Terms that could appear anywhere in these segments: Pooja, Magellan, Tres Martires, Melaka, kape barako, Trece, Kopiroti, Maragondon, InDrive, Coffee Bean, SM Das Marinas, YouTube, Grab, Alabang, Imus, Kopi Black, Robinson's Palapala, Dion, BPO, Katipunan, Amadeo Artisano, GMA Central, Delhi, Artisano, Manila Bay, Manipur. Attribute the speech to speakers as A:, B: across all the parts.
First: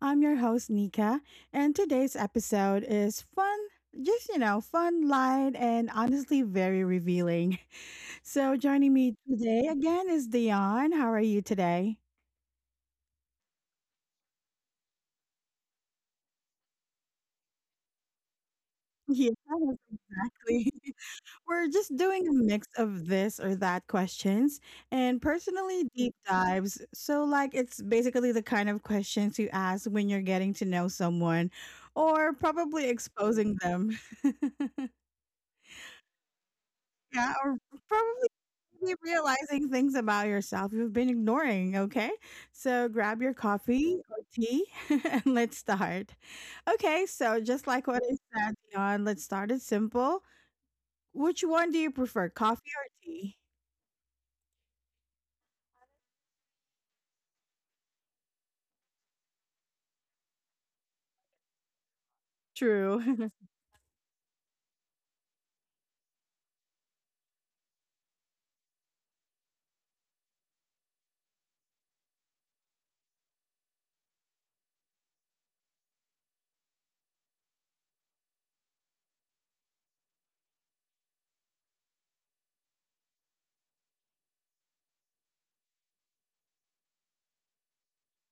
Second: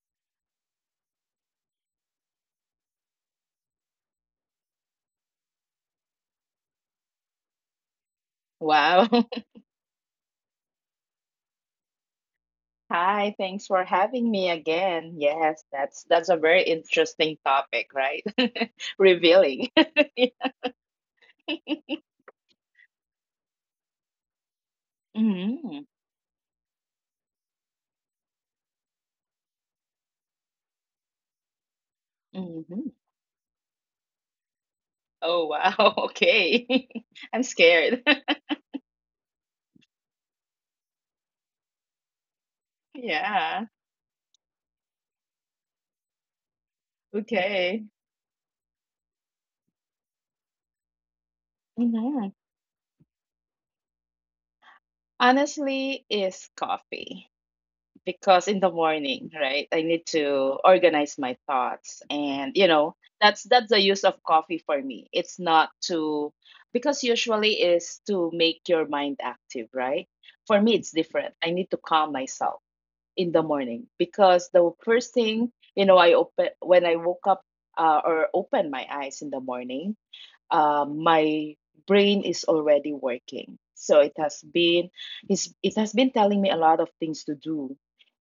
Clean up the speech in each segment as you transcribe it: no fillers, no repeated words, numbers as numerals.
A: I'm your host, Nika, and today's episode is fun, just, fun, light, and honestly very revealing. So, joining
B: Wow.
A: me today again is Dion. How are you today?
B: Hi, thanks for having me again. Yes, that's a very interesting topic, right?
A: Yeah,
B: Revealing.
A: exactly. We're just doing a mix of this or that questions and personally
B: hmm
A: deep dives. So, like, it's basically the kind of questions you ask when you're getting to know someone or probably
B: hmm
A: exposing them.
B: Oh, wow. Okay.
A: Yeah, or
B: I'm scared.
A: probably be realizing things about yourself you've been ignoring, okay? So grab your
B: Yeah.
A: coffee or tea and let's start. Okay, so just like what
B: Okay.
A: I said, Dion, let's start it simple. Which one do you prefer,
B: hmm
A: coffee or tea?
B: Honestly, is coffee. Because in the morning, right, I need to organize my thoughts. And you know,
A: True.
B: that's the use of coffee for me. It's not to, because usually is to make your mind active, right? For me it's different. I need to calm myself in the morning because the first thing, you know, I open when I woke up, or open my eyes in the morning, my brain is already working. So it has been telling me a lot of things to do,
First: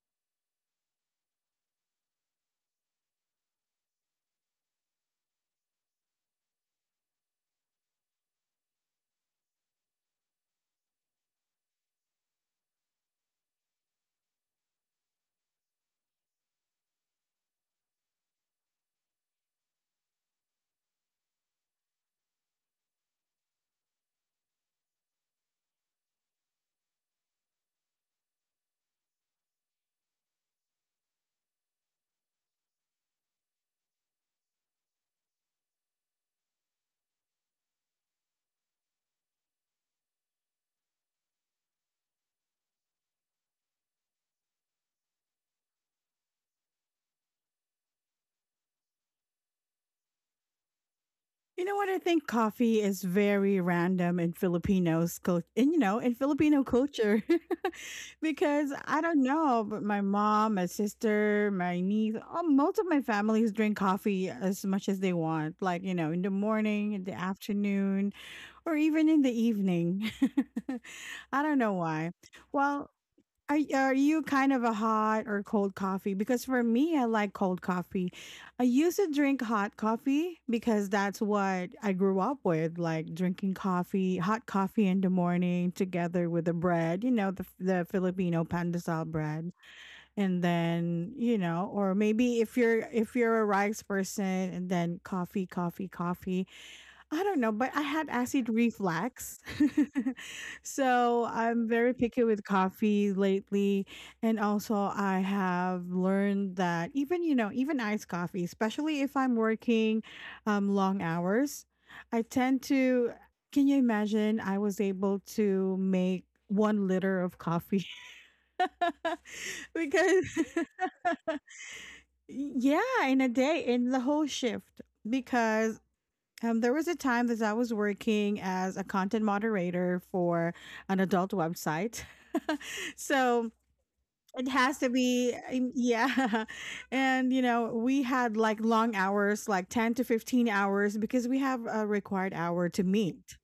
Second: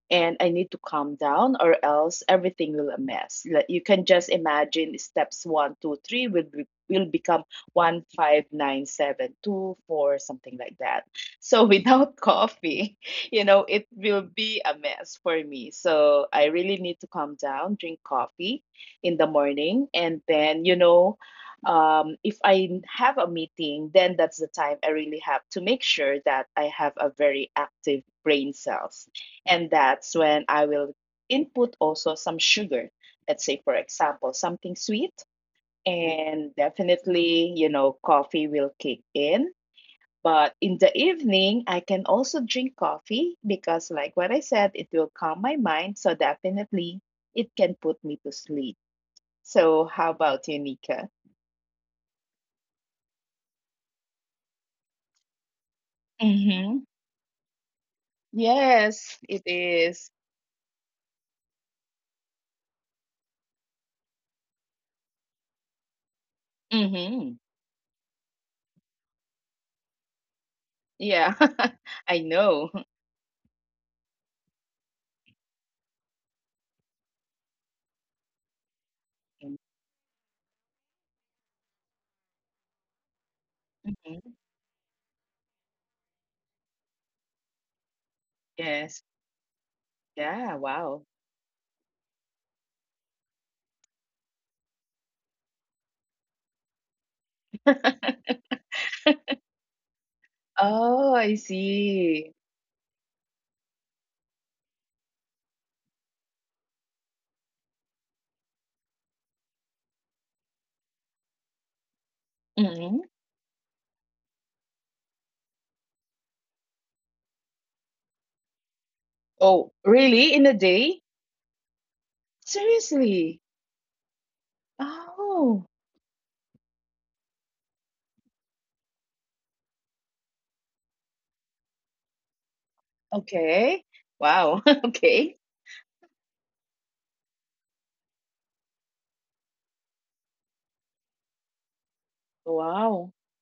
B: and I need to calm down or else everything will a mess. Like you can just imagine steps one, two, three will become one, five, nine, seven, two, four, something like that. So without coffee, you know, it will be a mess for me. So I really need to calm down, drink coffee in the morning, and then. If I have a meeting, then that's the time I really have to make sure that I have a very active brain cells, and that's when I will input also some sugar. Let's say, for example, something sweet. And definitely, you know, coffee will kick in. But in the evening, I can also drink coffee because, like what I said, it will calm my mind. So definitely, it can put me to sleep. So, how about you, Nika?
A: You know what? I think coffee is very random in Filipinos culture, and you know, in Filipino
B: Mm-hmm.
A: culture. Because I
B: Yes,
A: don't
B: it
A: know, but my
B: is.
A: mom, my sister, my niece, oh, most of my families drink coffee as much as they want, like, you know, in the morning, in the
B: Mm-hmm.
A: afternoon, or even in the evening. I
B: Yeah,
A: don't know why.
B: I know.
A: Well, are you kind of a hot or cold coffee? Because for me, I like cold coffee. I used to drink hot coffee because that's what I grew up with, like drinking coffee, hot
B: Mhm.
A: coffee in the morning together with the bread, you know, the Filipino pandesal
B: Yes.
A: bread. And
B: Yeah,
A: then,
B: wow.
A: you know, or maybe if you're a rice person and then coffee, coffee, coffee. I don't know, but I had acid reflux. So
B: Oh, I
A: I'm very picky with
B: see.
A: coffee lately. And also, I have learned that even, you know, even iced coffee, especially if I'm working long hours, I tend to.
B: Mhm.
A: Can you imagine? I was able to make 1 liter of coffee.
B: Oh,
A: Because,
B: really? In a day?
A: yeah, in a
B: Seriously?
A: day, in the whole shift.
B: Oh,
A: Because there was a time that I was working as a content moderator for an adult website. So
B: okay.
A: it
B: Wow.
A: has to be,
B: Okay.
A: yeah. And, you know, we had like long hours, like 10 to 15 hours, because we have a required hour to
B: Wow.
A: meet.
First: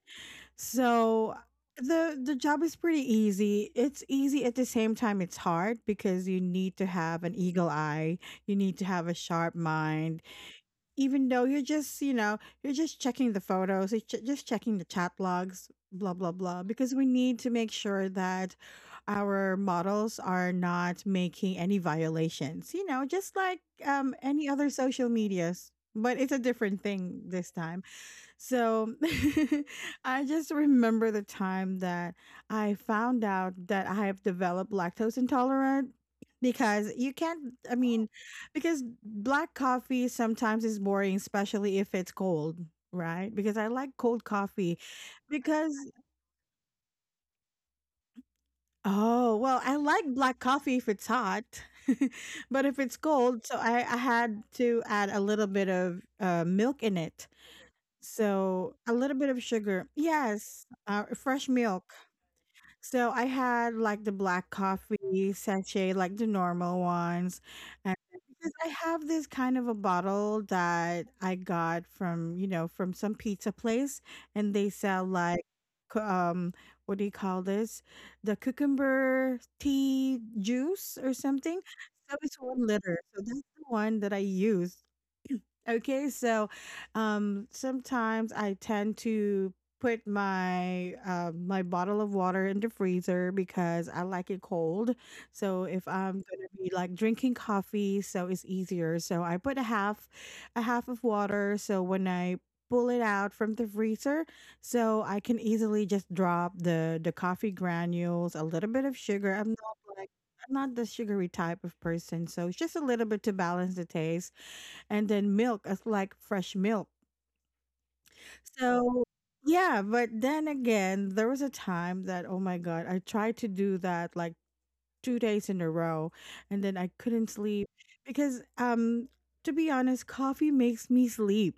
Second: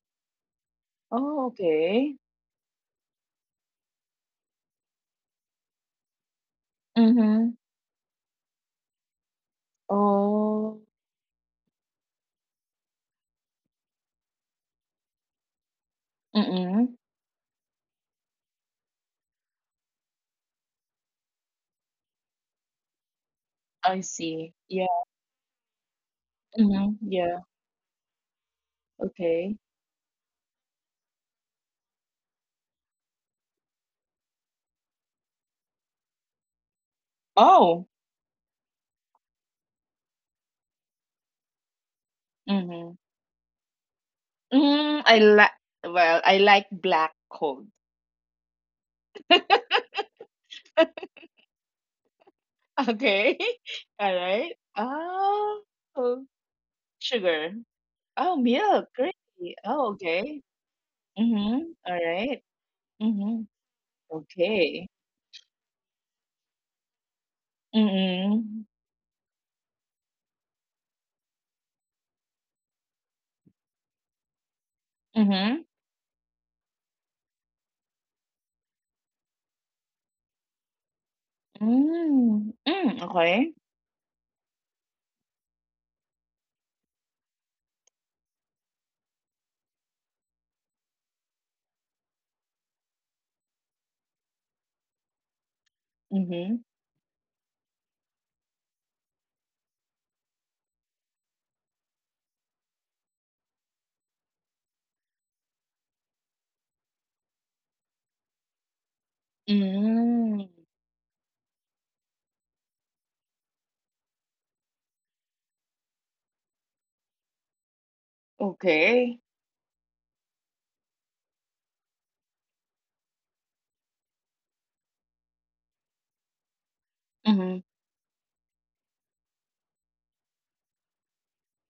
A: So
B: Oh, okay.
A: the job is pretty easy. It's easy at the same time it's hard because you need to have an
B: Mm-hmm.
A: eagle eye, you need to have a sharp mind,
B: Oh,
A: even though you're just checking the photos, just checking the chat logs, blah blah blah,
B: mm-mm.
A: because we need to make sure that our models are not making any violations, you know, just like
B: I
A: any
B: see.
A: other
B: Yeah.
A: social medias, but it's a different
B: Mm-hmm.
A: thing
B: Yeah.
A: this time. So
B: Okay.
A: I just remember the time that I found out that I have developed lactose intolerant because you can't, I
B: Oh.
A: mean, because black coffee sometimes is boring, especially if it's cold,
B: Mm-hmm.
A: right? Because I like cold coffee
B: Mm, I like,
A: because,
B: well, I like black cold.
A: oh, well, I like black coffee if it's hot, but if it's
B: Okay.
A: cold, so I
B: All
A: had
B: right.
A: to add a little
B: Oh,
A: bit of
B: oh,
A: milk in it.
B: sugar. Oh,
A: So
B: milk,
A: a little
B: great.
A: bit of sugar.
B: Oh, okay.
A: Yes, fresh
B: Mhm.
A: milk.
B: Alright.
A: So I
B: Mhm.
A: had like the black
B: Okay.
A: coffee sachet, like the normal ones. And because
B: Mm.
A: I have this kind of a bottle that I got from, you know, from some pizza place and they sell like,
B: Mhm.
A: cu- um, what do you call this? The cucumber tea juice or something. So it's
B: Mm.
A: one
B: Mm,
A: liter. So that's
B: okay.
A: the one that I used. Okay, so sometimes I tend to put my my bottle of water in the freezer because I like it cold. So if I'm gonna
B: Mhm.
A: be like drinking coffee, so it's easier. So I put a half, a half of water. So when I pull it out from the freezer, so I can easily just drop the coffee granules, a little bit of sugar.
B: Mm.
A: I'm not the sugary type of person, so it's just a little bit to balance the taste, and then milk as like fresh milk. So
B: Okay.
A: yeah, but then again, there was a time that oh my god, I tried to do that like 2 days in a row, and then I couldn't
B: Mhm.
A: sleep because to be honest, coffee makes me sleep.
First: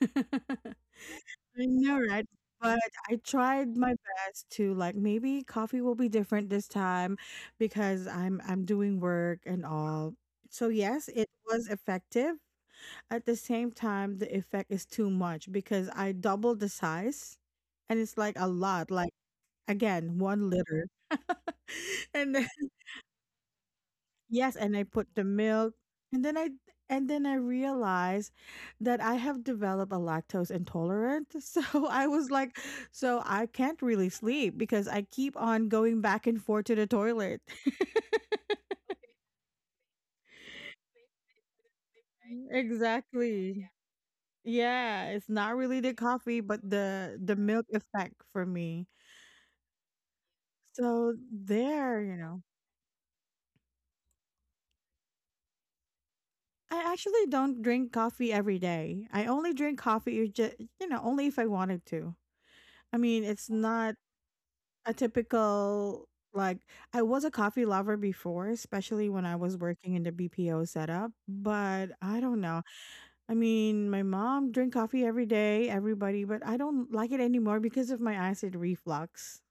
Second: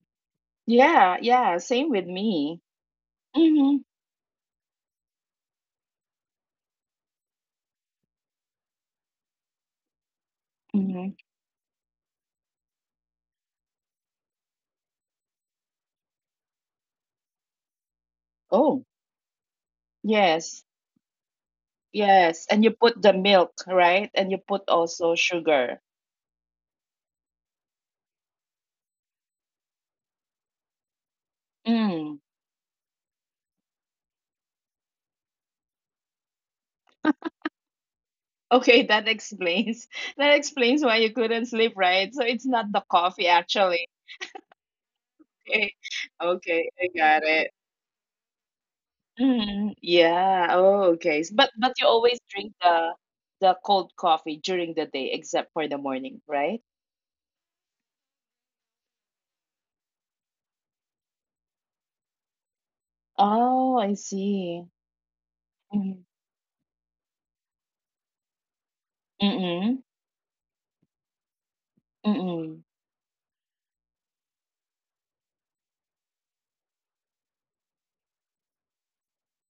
B: Yeah, yeah,
A: I
B: same
A: know,
B: with
A: right?
B: me.
A: But I tried
B: Mhm.
A: my best to like maybe coffee will be different this time because I'm doing work and all. So yes,
B: Mhm.
A: it was effective, at the same time the effect is too much because I doubled the size, and it's like a
B: Oh,
A: lot, like again one
B: yes.
A: liter And
B: Yes,
A: then,
B: and you put the milk, right? And you
A: yes,
B: put
A: and I put
B: also
A: the milk,
B: sugar.
A: and then I realized that I have developed a lactose intolerant. So I
B: Mm.
A: was like, so I can't really sleep because I keep on going back and forth to the toilet.
B: Okay, that explains that explains why you couldn't sleep, right? So it's not the coffee
A: Exactly,
B: actually.
A: yeah, it's not
B: Okay.
A: really the coffee but
B: Okay, I
A: the
B: got
A: the
B: it.
A: milk effect for me.
B: Mhm. Yeah. Oh,
A: So
B: okay. S- But you
A: there, you
B: always
A: know,
B: drink the cold coffee during the day except for the morning, right?
A: I actually don't drink coffee every day. I only drink coffee, just, you know, only if I wanted to. I mean, it's
B: Oh, I
A: not
B: see.
A: a
B: Mm-hmm.
A: typical, like, I was a coffee lover before, especially when I was
B: Mm-mm.
A: working in the BPO setup, but I don't know.
B: Mm-mm.
A: I mean, my mom drink coffee every day, everybody, but I don't like it anymore because of my acid reflux.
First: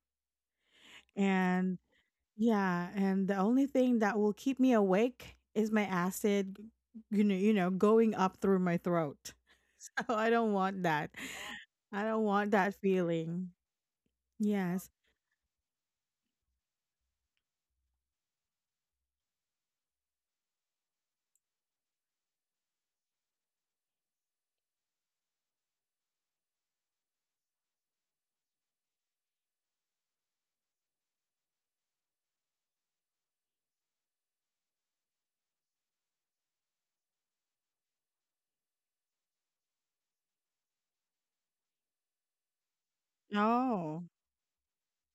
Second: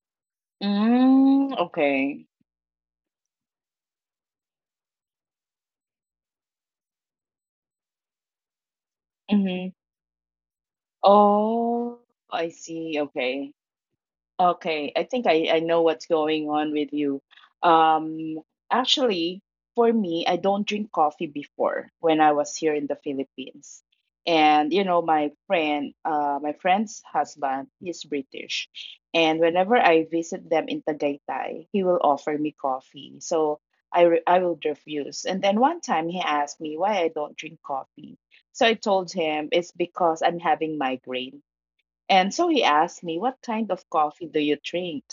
B: Mm,
A: And
B: okay.
A: yeah, and the only thing that will keep me awake is my acid, you know, going up through my throat.
B: Mm-hmm.
A: So I don't want that.
B: Oh,
A: I don't
B: I
A: want that
B: see.
A: feeling.
B: Okay.
A: Yes.
B: Okay, I think I know what's going on with you. Um, Actually, for me, I don't drink coffee before when I was here in the Philippines. And you know, my friend, my friend's husband is British. And whenever I visit them in Tagaytay, he will offer me coffee. So I will refuse. And then one time he asked me why I don't drink coffee. So I told him it's because I'm having migraine, and so he asked me, "What kind of
A: Oh,
B: coffee do you drink?"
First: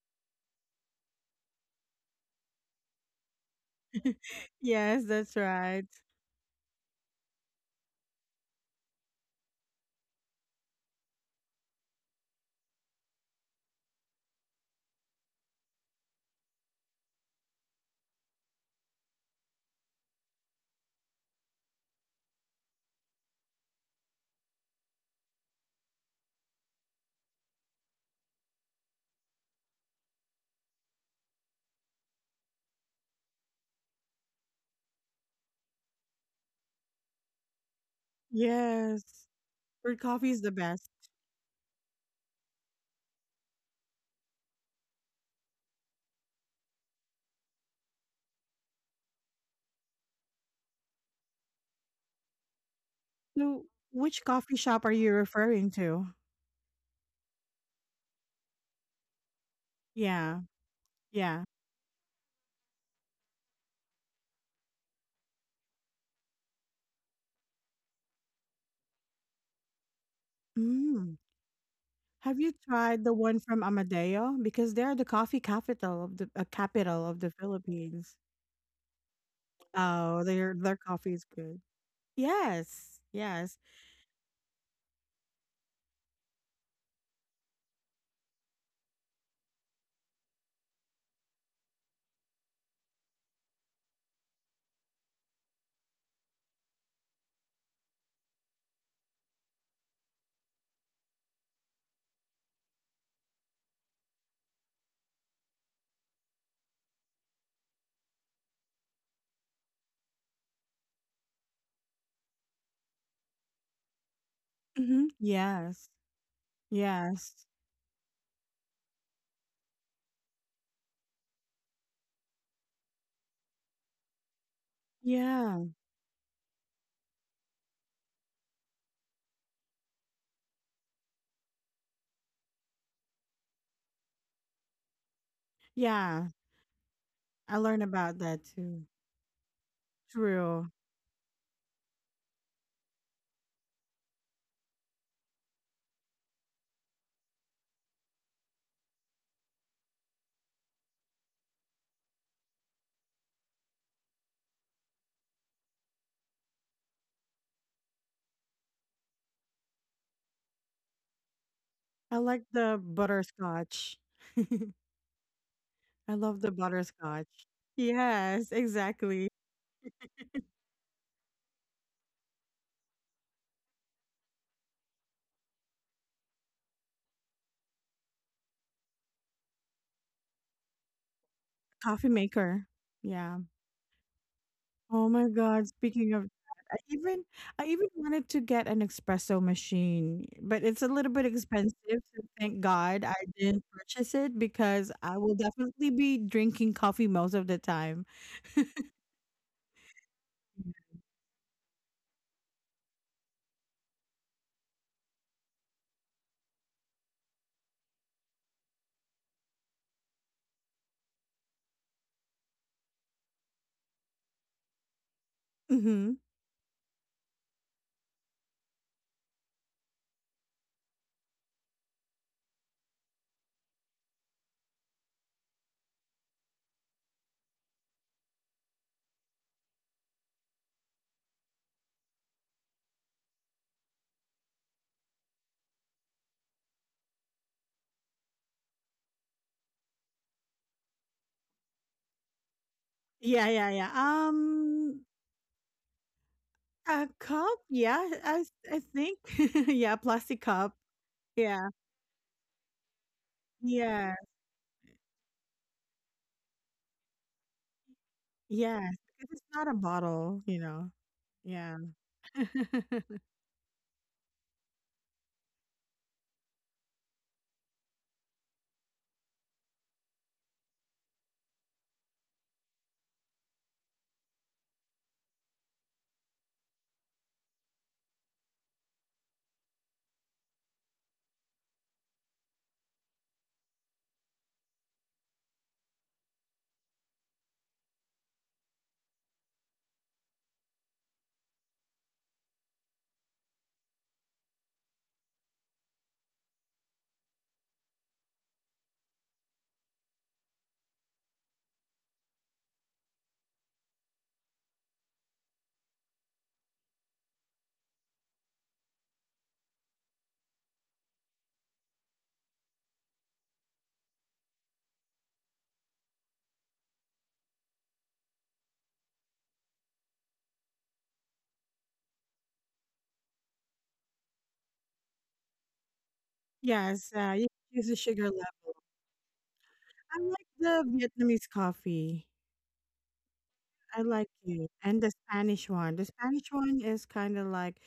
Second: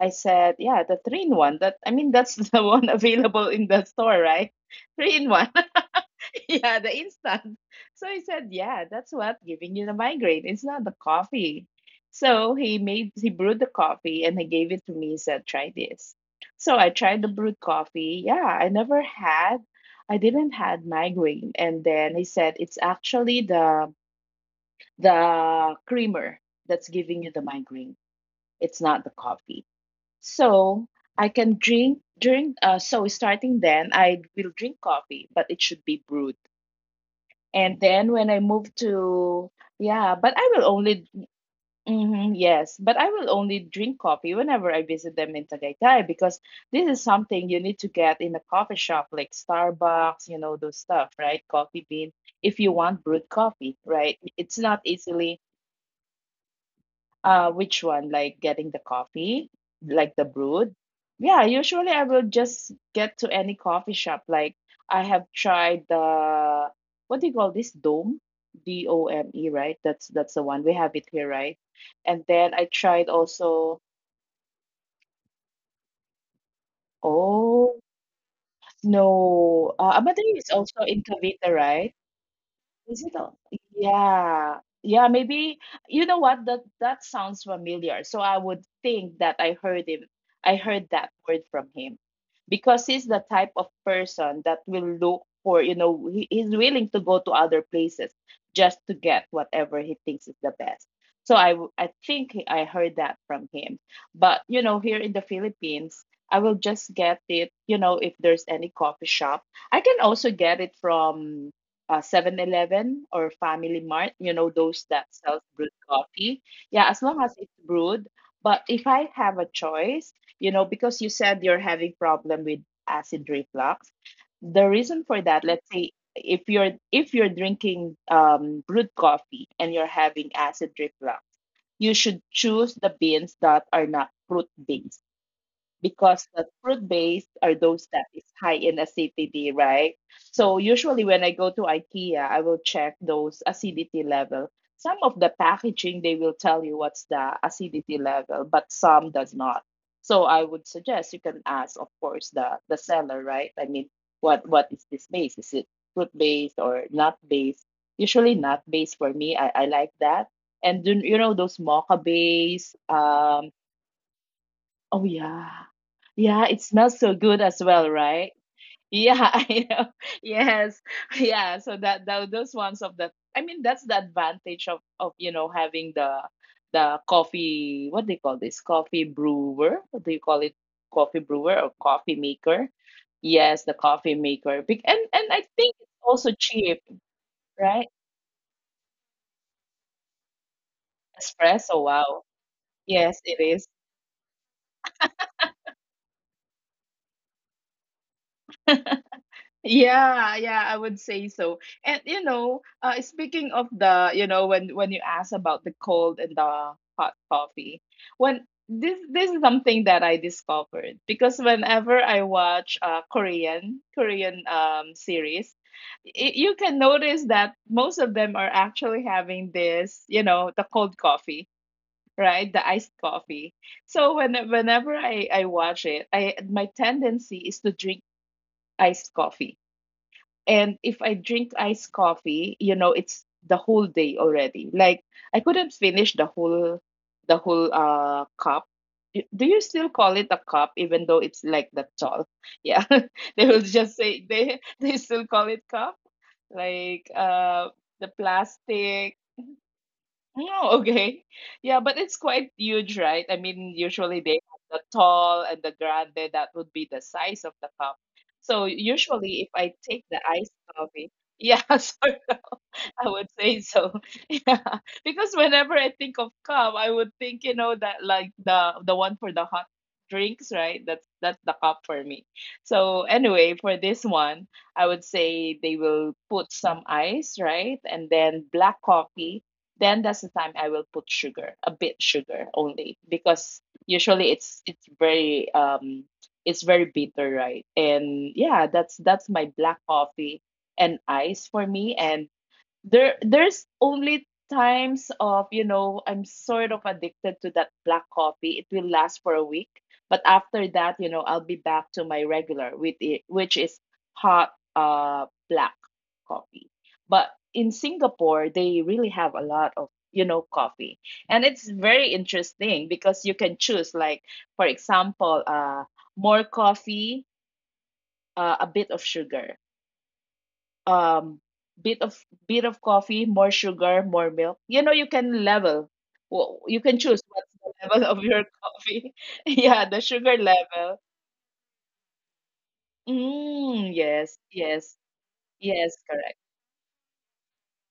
B: I said, "Yeah, the three in one." That, I mean that's the one available in the store, right?
A: yes,
B: Three in
A: that's
B: one.
A: right.
B: Yeah, the instant. So he said, "Yeah, that's what giving you the migraine. It's not the coffee." So he brewed the coffee and he gave it to me, he said, "Try this." So I tried the brewed coffee. Yeah, I didn't had migraine. And then he said it's actually the creamer that's giving you the migraine, it's not the coffee. So I can drink during so starting then I will drink coffee, but it should be brewed. And then when I move
A: Yes.
B: to
A: Bird
B: yeah,
A: coffee
B: but
A: is the
B: I will
A: best.
B: only yes, but I will only drink coffee whenever I visit them in Tagaytay because this is something you need to get in a coffee shop like Starbucks, you know, those stuff, right? Coffee bean, if you want brewed
A: So,
B: coffee, right?
A: which
B: It's
A: coffee
B: not
A: shop are you
B: easily.
A: referring to?
B: Which one? Like getting the coffee, like the
A: Yeah.
B: brewed? Yeah,
A: Yeah.
B: usually I will just get to any coffee shop. Like I have tried the what do you call this? Dome, D O M E, right? That's the one we have it
A: Mm.
B: here, right? And
A: Have you
B: then I
A: tried
B: tried
A: the one from
B: also.
A: Amadeo? Because they're the coffee capital of the
B: Oh
A: Philippines.
B: no,
A: Oh,
B: Amadeo is
A: their
B: also in
A: coffee is
B: Cavite,
A: good.
B: right?
A: Yes,
B: Is it all?
A: yes.
B: Yeah. Yeah, maybe you know what, that sounds familiar. So I would think that I heard him. I heard that word from him because he's the type of person that will look for, you know, he's willing to go to other places just to get whatever he thinks is the best. So I w- I think he- I heard that from him. But, you know, here in the Philippines, I will just get it, you know, if there's any coffee shop. I can also get it from 7 or Family Mart, you know, those that
A: Mhm.
B: sells brewed
A: Yes.
B: coffee. Yeah, as long as
A: Yes.
B: it's brewed. But if I have a choice, you know, because you said you're having problem with acid reflux, the reason for that, let's
A: Yeah.
B: say if you're drinking brewed coffee and you're having acid reflux, you should choose the beans that are not fruit based, because
A: Yeah.
B: the fruit based are
A: I
B: those
A: learned
B: that is
A: about that
B: high in
A: too.
B: acidity, right? So
A: True.
B: usually when I go to IKEA, I will check those acidity level. Some of the packaging they will tell you what's the acidity level, but some does not. So I would suggest you can ask, of course, the seller, right? I mean, what is this base? Is it fruit based or nut based? Usually nut based for me. I like that. And then, you know those mocha
A: I like
B: base.
A: the butterscotch.
B: Oh yeah,
A: I love
B: yeah,
A: the
B: it smells so good
A: butterscotch.
B: as well, right?
A: Yes,
B: Yeah,
A: exactly.
B: I know. Yes. Yeah, so that, those ones of the, I mean that's the advantage of you know having the coffee, what they call this coffee brewer, what do you call it, coffee brewer or
A: Coffee
B: coffee maker,
A: maker. Yeah.
B: yes the coffee maker. Bec-
A: Oh
B: and
A: my
B: I
A: god,
B: think it's
A: speaking of
B: also
A: that,
B: cheap,
A: I even I
B: right?
A: even wanted to get an espresso machine, but it's a little bit
B: Espresso,
A: expensive,
B: wow,
A: so thank God I
B: yes it is.
A: didn't purchase it because I will definitely be drinking coffee most of the time.
B: Yeah, yeah, I would say so. And you know, speaking of the, you know, when you ask about the cold and the hot coffee, when this is something that I discovered because whenever I watch Korean, series,
A: Mm-hmm.
B: y- you can notice that most of them are actually having this, you know, the cold coffee, right? The iced coffee. So when whenever I watch it, I my tendency is to drink iced coffee, and if I drink iced coffee, you know, it's the whole day already. Like I couldn't finish the whole cup. Y- Do you still call it a cup even though it's like that tall? Yeah. They
A: Yeah,
B: will
A: yeah, yeah.
B: just say they they still call it cup. Like
A: A cup.
B: the
A: Yeah, I
B: plastic.
A: think. Yeah, plastic
B: Oh,
A: cup.
B: okay.
A: Yeah,
B: Yeah, but it's quite huge, right? I mean,
A: yeah,
B: usually they have the tall and the grande, that would be the size of the cup. So
A: yeah. Because
B: usually
A: it's
B: if
A: not
B: I
A: a
B: take the
A: bottle,
B: iced
A: you know.
B: coffee, yeah,
A: Yeah.
B: sorry. I would say so. Yeah. Because whenever I think of cup, I would think, you know, that like the one for the hot drinks, right? That's the cup for me. So anyway, for this one, I would say they will put some ice, right? And then black coffee. Then that's the time I will put sugar, a bit sugar only, because usually it's very it's very bitter, right? And yeah, that's my black coffee and ice for me, and there's only times of you know I'm sort of addicted to that black coffee, it will last for a week, but after that you know I'll be back to my regular with it, which is hot black coffee. But in Singapore they really have a lot of, you know, coffee, and it's very interesting because you can choose, like for example more coffee, a bit of sugar, um bit of bit of coffee, more sugar, more milk. You know, you can level. Wo- You can
A: Yes.
B: choose what's
A: You
B: the
A: can use a
B: level of
A: sugar level.
B: your coffee. Yeah, the
A: I
B: sugar
A: like the
B: level.
A: Vietnamese coffee.
B: Mm,
A: I like
B: yes,
A: it.
B: yes,
A: And the Spanish
B: yes,
A: one. The
B: correct.
A: Spanish one is kind of like,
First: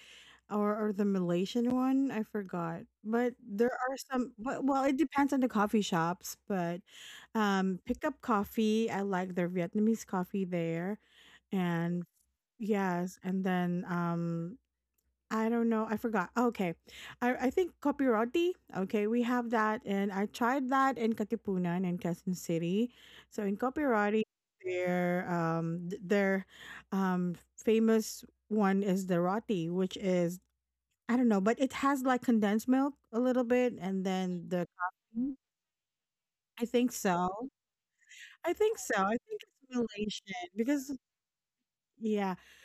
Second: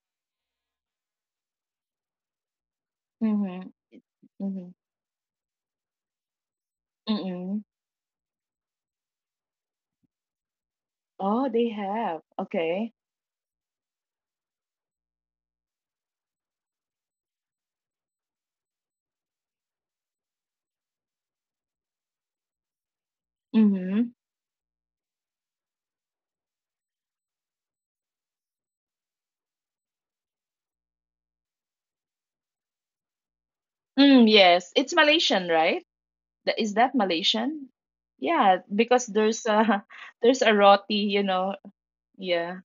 A: or the Malaysian one, I forgot. But
B: Mm-hmm,
A: there are some, but,
B: mm-hmm,
A: well, it depends on the coffee shops. But
B: mm-hmm.
A: pick up coffee. I like their Vietnamese coffee there.
B: Oh, they
A: And
B: have. Okay.
A: yes, and then I don't know. I forgot. Oh, okay. I think Kopiroti. Okay, we have that. And I tried that in Katipunan and Quezon City. So in
B: Mm-hmm.
A: Kopiroti, their famous one is the roti, which is, I don't know, but it has like condensed milk a little bit and
B: Mm,
A: then the
B: yes, it's
A: coffee.
B: Malaysian, right? Th-
A: I
B: Is
A: think
B: that
A: so.
B: Malaysian?
A: I
B: Yeah,
A: think so.
B: because
A: I think
B: there's
A: it's
B: a there's
A: Malaysian
B: a
A: because
B: roti, you know.
A: yeah.
B: Yeah.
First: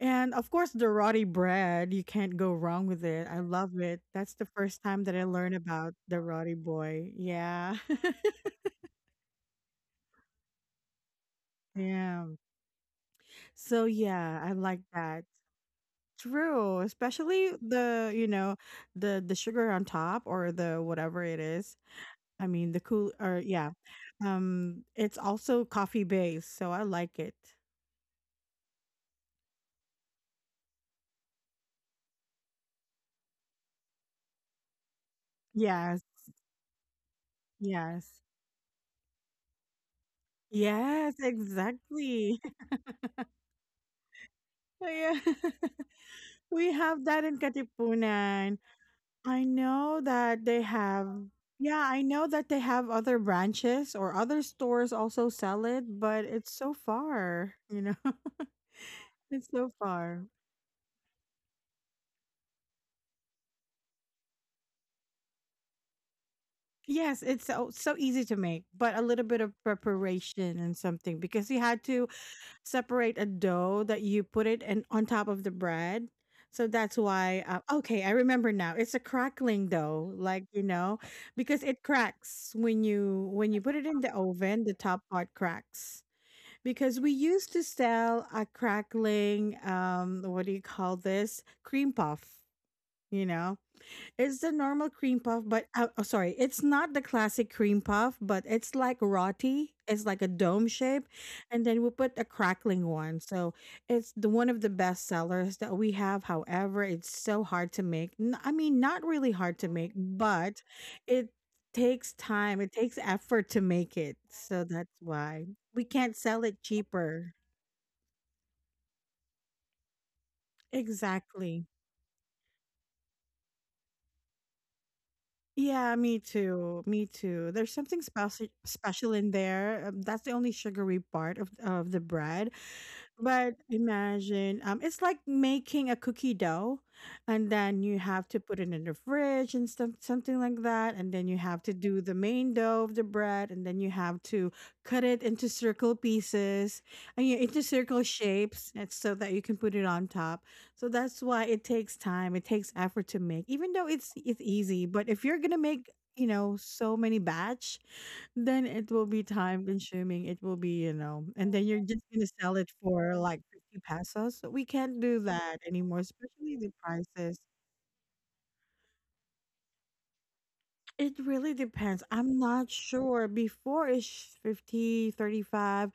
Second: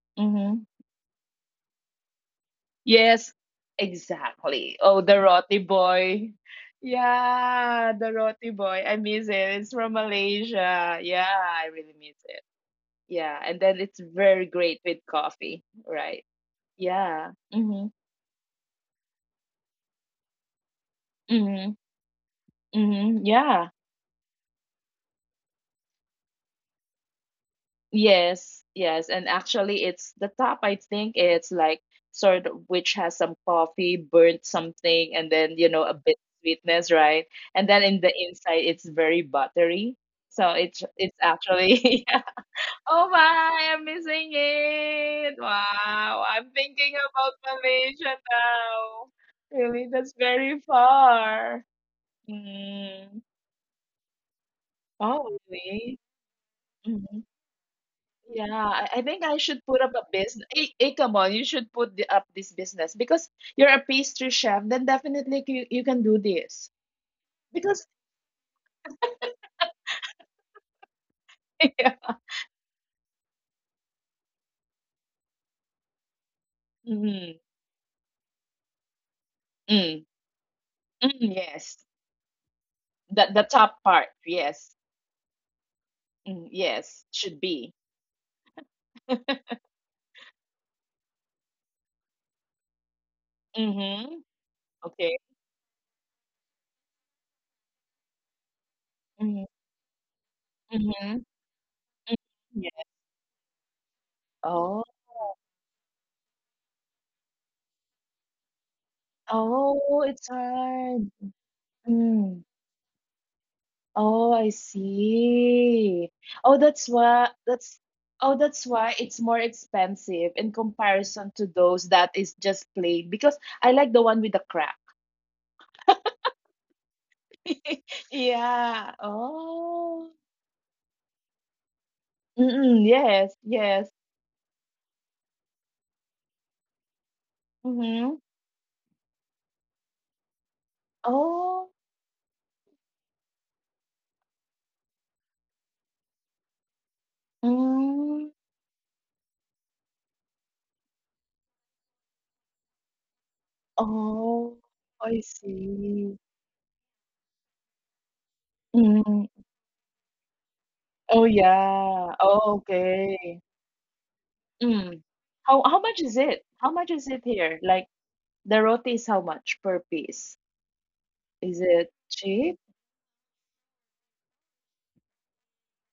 A: And of
B: Mm-hmm.
A: course, the roti bread, you can't go wrong with it.
B: Yes,
A: I love it. That's the
B: exactly.
A: first
B: Oh,
A: time that
B: the
A: I learned
B: roti
A: about the
B: boy.
A: roti boy. Yeah.
B: Yeah, the roti boy. I miss it. It's from Malaysia. Yeah, I really miss
A: Yeah.
B: it. Yeah, and then
A: So
B: it's
A: yeah,
B: very
A: I like
B: great with
A: that.
B: coffee, right?
A: True,
B: Yeah.
A: especially
B: Mhm.
A: the, you know, the sugar on top or the whatever it is.
B: Mhm.
A: I mean, the cool
B: Mhm.
A: or
B: Yeah.
A: yeah. Um, it's also coffee based, so I like it.
B: Yes, yes, and actually, it's the top. I think it's like sort of which has some coffee, burnt something, and then you know a
A: Yes.
B: bit sweetness, right? And then in the
A: Yes.
B: inside, it's very buttery. So it's
A: Yes,
B: it's actually
A: exactly.
B: oh my, I'm missing
A: Yeah.
B: it. Wow, I'm
A: We
B: thinking
A: have that
B: about
A: in
B: Malaysia
A: Katipunan.
B: now.
A: I
B: Really,
A: know
B: that's
A: that
B: very
A: they have,
B: far.
A: yeah, I know that they have other
B: Mm.
A: branches or other stores also
B: Oh,
A: sell it,
B: really?
A: but it's so
B: Mm-hmm.
A: far, you know.
B: Yeah, I think I
A: It's
B: should
A: so
B: put up a
A: far.
B: business. Hey, hey, come on, you should put the, up this business because you're a pastry chef. Then definitely you, you can do this
A: Yes, it's so,
B: because
A: so easy to make, but a little bit of preparation and something because you had to
B: yeah.
A: separate a dough that you put it and on top of the bread. So that's
B: Mm,
A: why, okay, I remember now. It's a crackling
B: mm,
A: dough, like, you know,
B: mm,
A: because it
B: yes,
A: cracks when you
B: the
A: when you put
B: top
A: it in
B: part,
A: the oven, the
B: yes,
A: top part cracks.
B: mm,
A: Because
B: yes,
A: we
B: should
A: used to
B: be.
A: sell a crackling what do you call this, cream puff, you know,
B: Mm-hmm.
A: it's the normal
B: Okay.
A: cream puff, but oh, sorry, it's not the classic cream puff, but it's like
B: Mm-hmm.
A: roti. It's like a dome shape,
B: Mm-hmm.
A: and then we put
B: Mm-hmm.
A: a
B: Yeah.
A: crackling one. So it's the one of the
B: Oh,
A: best sellers that we have. However, it's so hard to make. I mean, not really hard to make,
B: oh, it's
A: but
B: hard.
A: it takes
B: Mm.
A: time. It takes effort to make it.
B: Oh, I
A: So that's why we
B: see.
A: can't sell
B: Oh,
A: it
B: that's why
A: cheaper.
B: that's oh, that's why it's more expensive in comparison to
A: Exactly.
B: those that is just plain because I like the one with the crack.
A: Yeah, me too, me too. There's something special
B: Yeah.
A: special in there.
B: Oh.
A: That's the only sugary part of the bread.
B: Mm-mm, yes,
A: But
B: yes.
A: imagine, it's like making a cookie dough, and then you
B: Mm-hmm.
A: have to put it in the fridge and stuff, something like that. And then you have to
B: Oh.
A: do the main dough of the bread, and then you have to cut it into circle pieces and you, into circle
B: Mm.
A: shapes, and so that you can put it on top. So that's why it takes time, it takes effort to make, even though it's
B: Oh,
A: easy. But
B: I
A: if you're gonna make,
B: see.
A: so many batch, then it will be
B: Mm.
A: time consuming. It will be,
B: Oh
A: and then you're just
B: yeah.
A: gonna
B: Oh,
A: sell it for like
B: okay.
A: 50 pesos. We can't
B: Mm.
A: do that
B: How
A: anymore,
B: much is it?
A: especially the
B: How much is it
A: prices.
B: here? Like the roti is how much per piece?
A: It really
B: Is it
A: depends. I'm
B: cheap?
A: not sure. Before it's 50, 35.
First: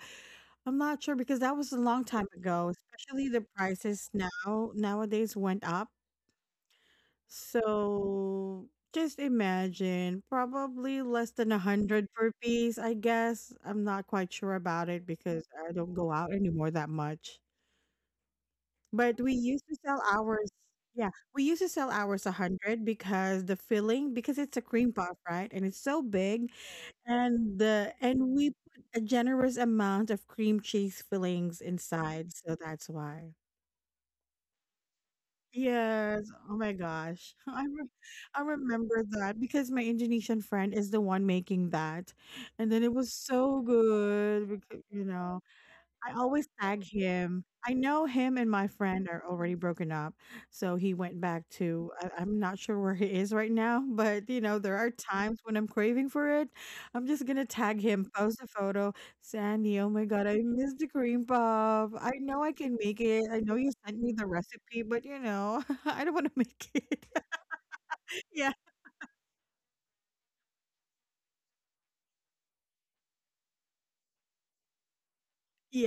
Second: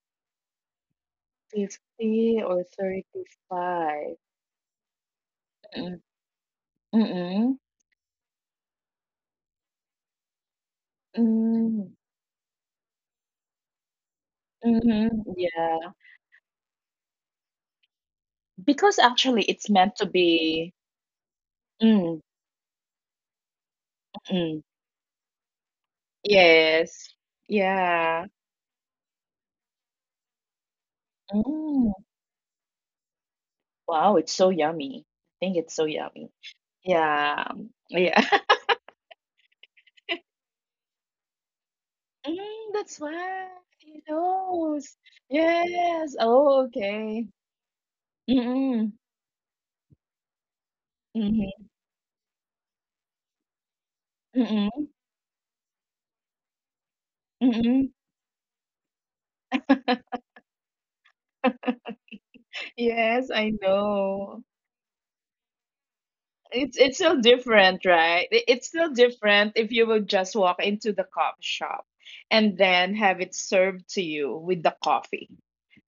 A: I'm not sure because that was a long time
B: 50 or
A: ago, especially the prices
B: 35?
A: now nowadays went up.
B: Mm, mm,
A: So just imagine, probably less than a
B: mm,
A: hundred per piece, I guess. I'm not quite sure about it
B: mhm,
A: because I don't
B: yeah.
A: go out anymore that much.
B: Because
A: But we
B: actually
A: used
B: it's
A: to
B: meant
A: sell
B: to
A: ours.
B: be
A: Yeah, we used to sell
B: mm,
A: ours 100 because the filling, because it's
B: mm,
A: a cream puff, right? And it's so big,
B: yes.
A: and the
B: Yeah.
A: and we put a generous amount of cream cheese fillings
B: Mm.
A: inside, so that's why.
B: Wow, it's so yummy. I think it's so
A: Yes.
B: yummy.
A: Oh my gosh.
B: Yeah. Yeah.
A: I remember that because my Indonesian friend is the one making that. And
B: Mm,
A: then it
B: that's
A: was
B: why
A: so
B: he
A: good because,
B: knows.
A: you know. I
B: Yes.
A: always
B: Oh,
A: tag
B: okay.
A: him. I know him and my
B: Mm-mm.
A: friend are already broken up. So he went back
B: Mm-hmm.
A: to, I'm not sure where he is right now, but you know, there
B: Mm-mm.
A: are times when I'm craving for it. I'm just going to tag
B: Mm-mm.
A: him, post a photo. Sandy, oh my God, I miss the cream puff. I know I can make it.
B: Yes,
A: I
B: I
A: know you sent me the
B: know.
A: recipe, but I don't want to make
B: It's
A: it.
B: still different, right? It-
A: Yeah.
B: It's still different if you would just walk into the coffee shop and then have it served to you with the coffee,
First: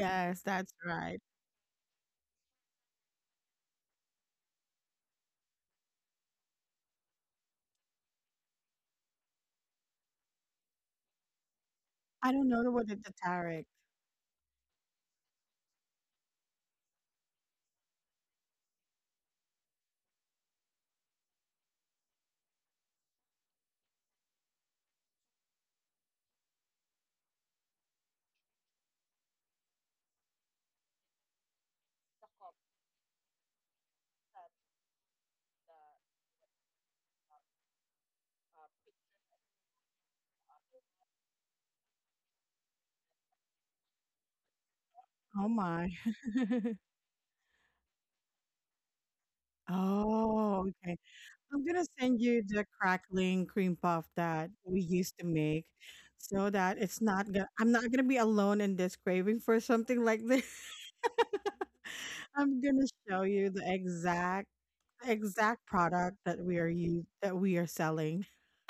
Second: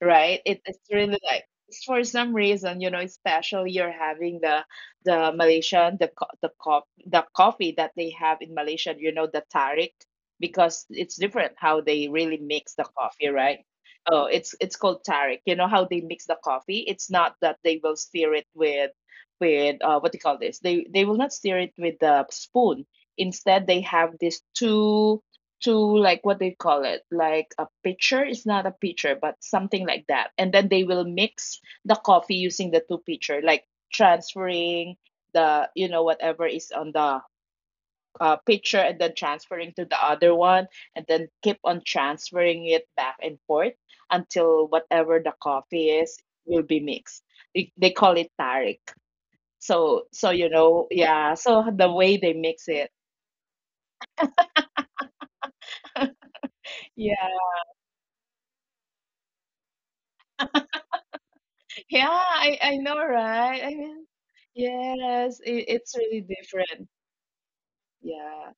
B: right? It,
A: that's
B: it's really
A: right.
B: like it's for some reason, you know, especially you're having the Malaysian the co- the co- the coffee that they have in Malaysia, you know, the tarik, because it's different how they
A: I
B: really
A: don't know
B: mix the
A: what the
B: coffee, right?
A: tarek.
B: Oh, it's called tarik. You know how they mix the coffee? It's not that they will stir it with what do you call this? They will not stir it with the spoon. Instead, they have this two two like what they call it like a pitcher. It's not a pitcher, but something like that. And then they will mix the coffee using the two pitcher, like transferring the you know whatever is on the pitcher and then transferring to the other one and then keep on transferring it back and forth until whatever the
A: Oh my.
B: coffee is will be mixed. They call it tarik. So so you
A: Oh,
B: know,
A: okay.
B: yeah.
A: I'm
B: So
A: gonna
B: the way
A: send
B: they
A: you the
B: mix it,
A: crackling cream puff that we used to make so that it's
B: yeah,
A: not gonna I'm not gonna be alone in this craving for something like this.
B: yeah. I
A: I'm
B: I
A: gonna
B: know,
A: show you the
B: right? I mean,
A: exact
B: yes, it,
A: exact
B: it's
A: product
B: really
A: that we are
B: different.
A: use that we are selling.
B: Yeah,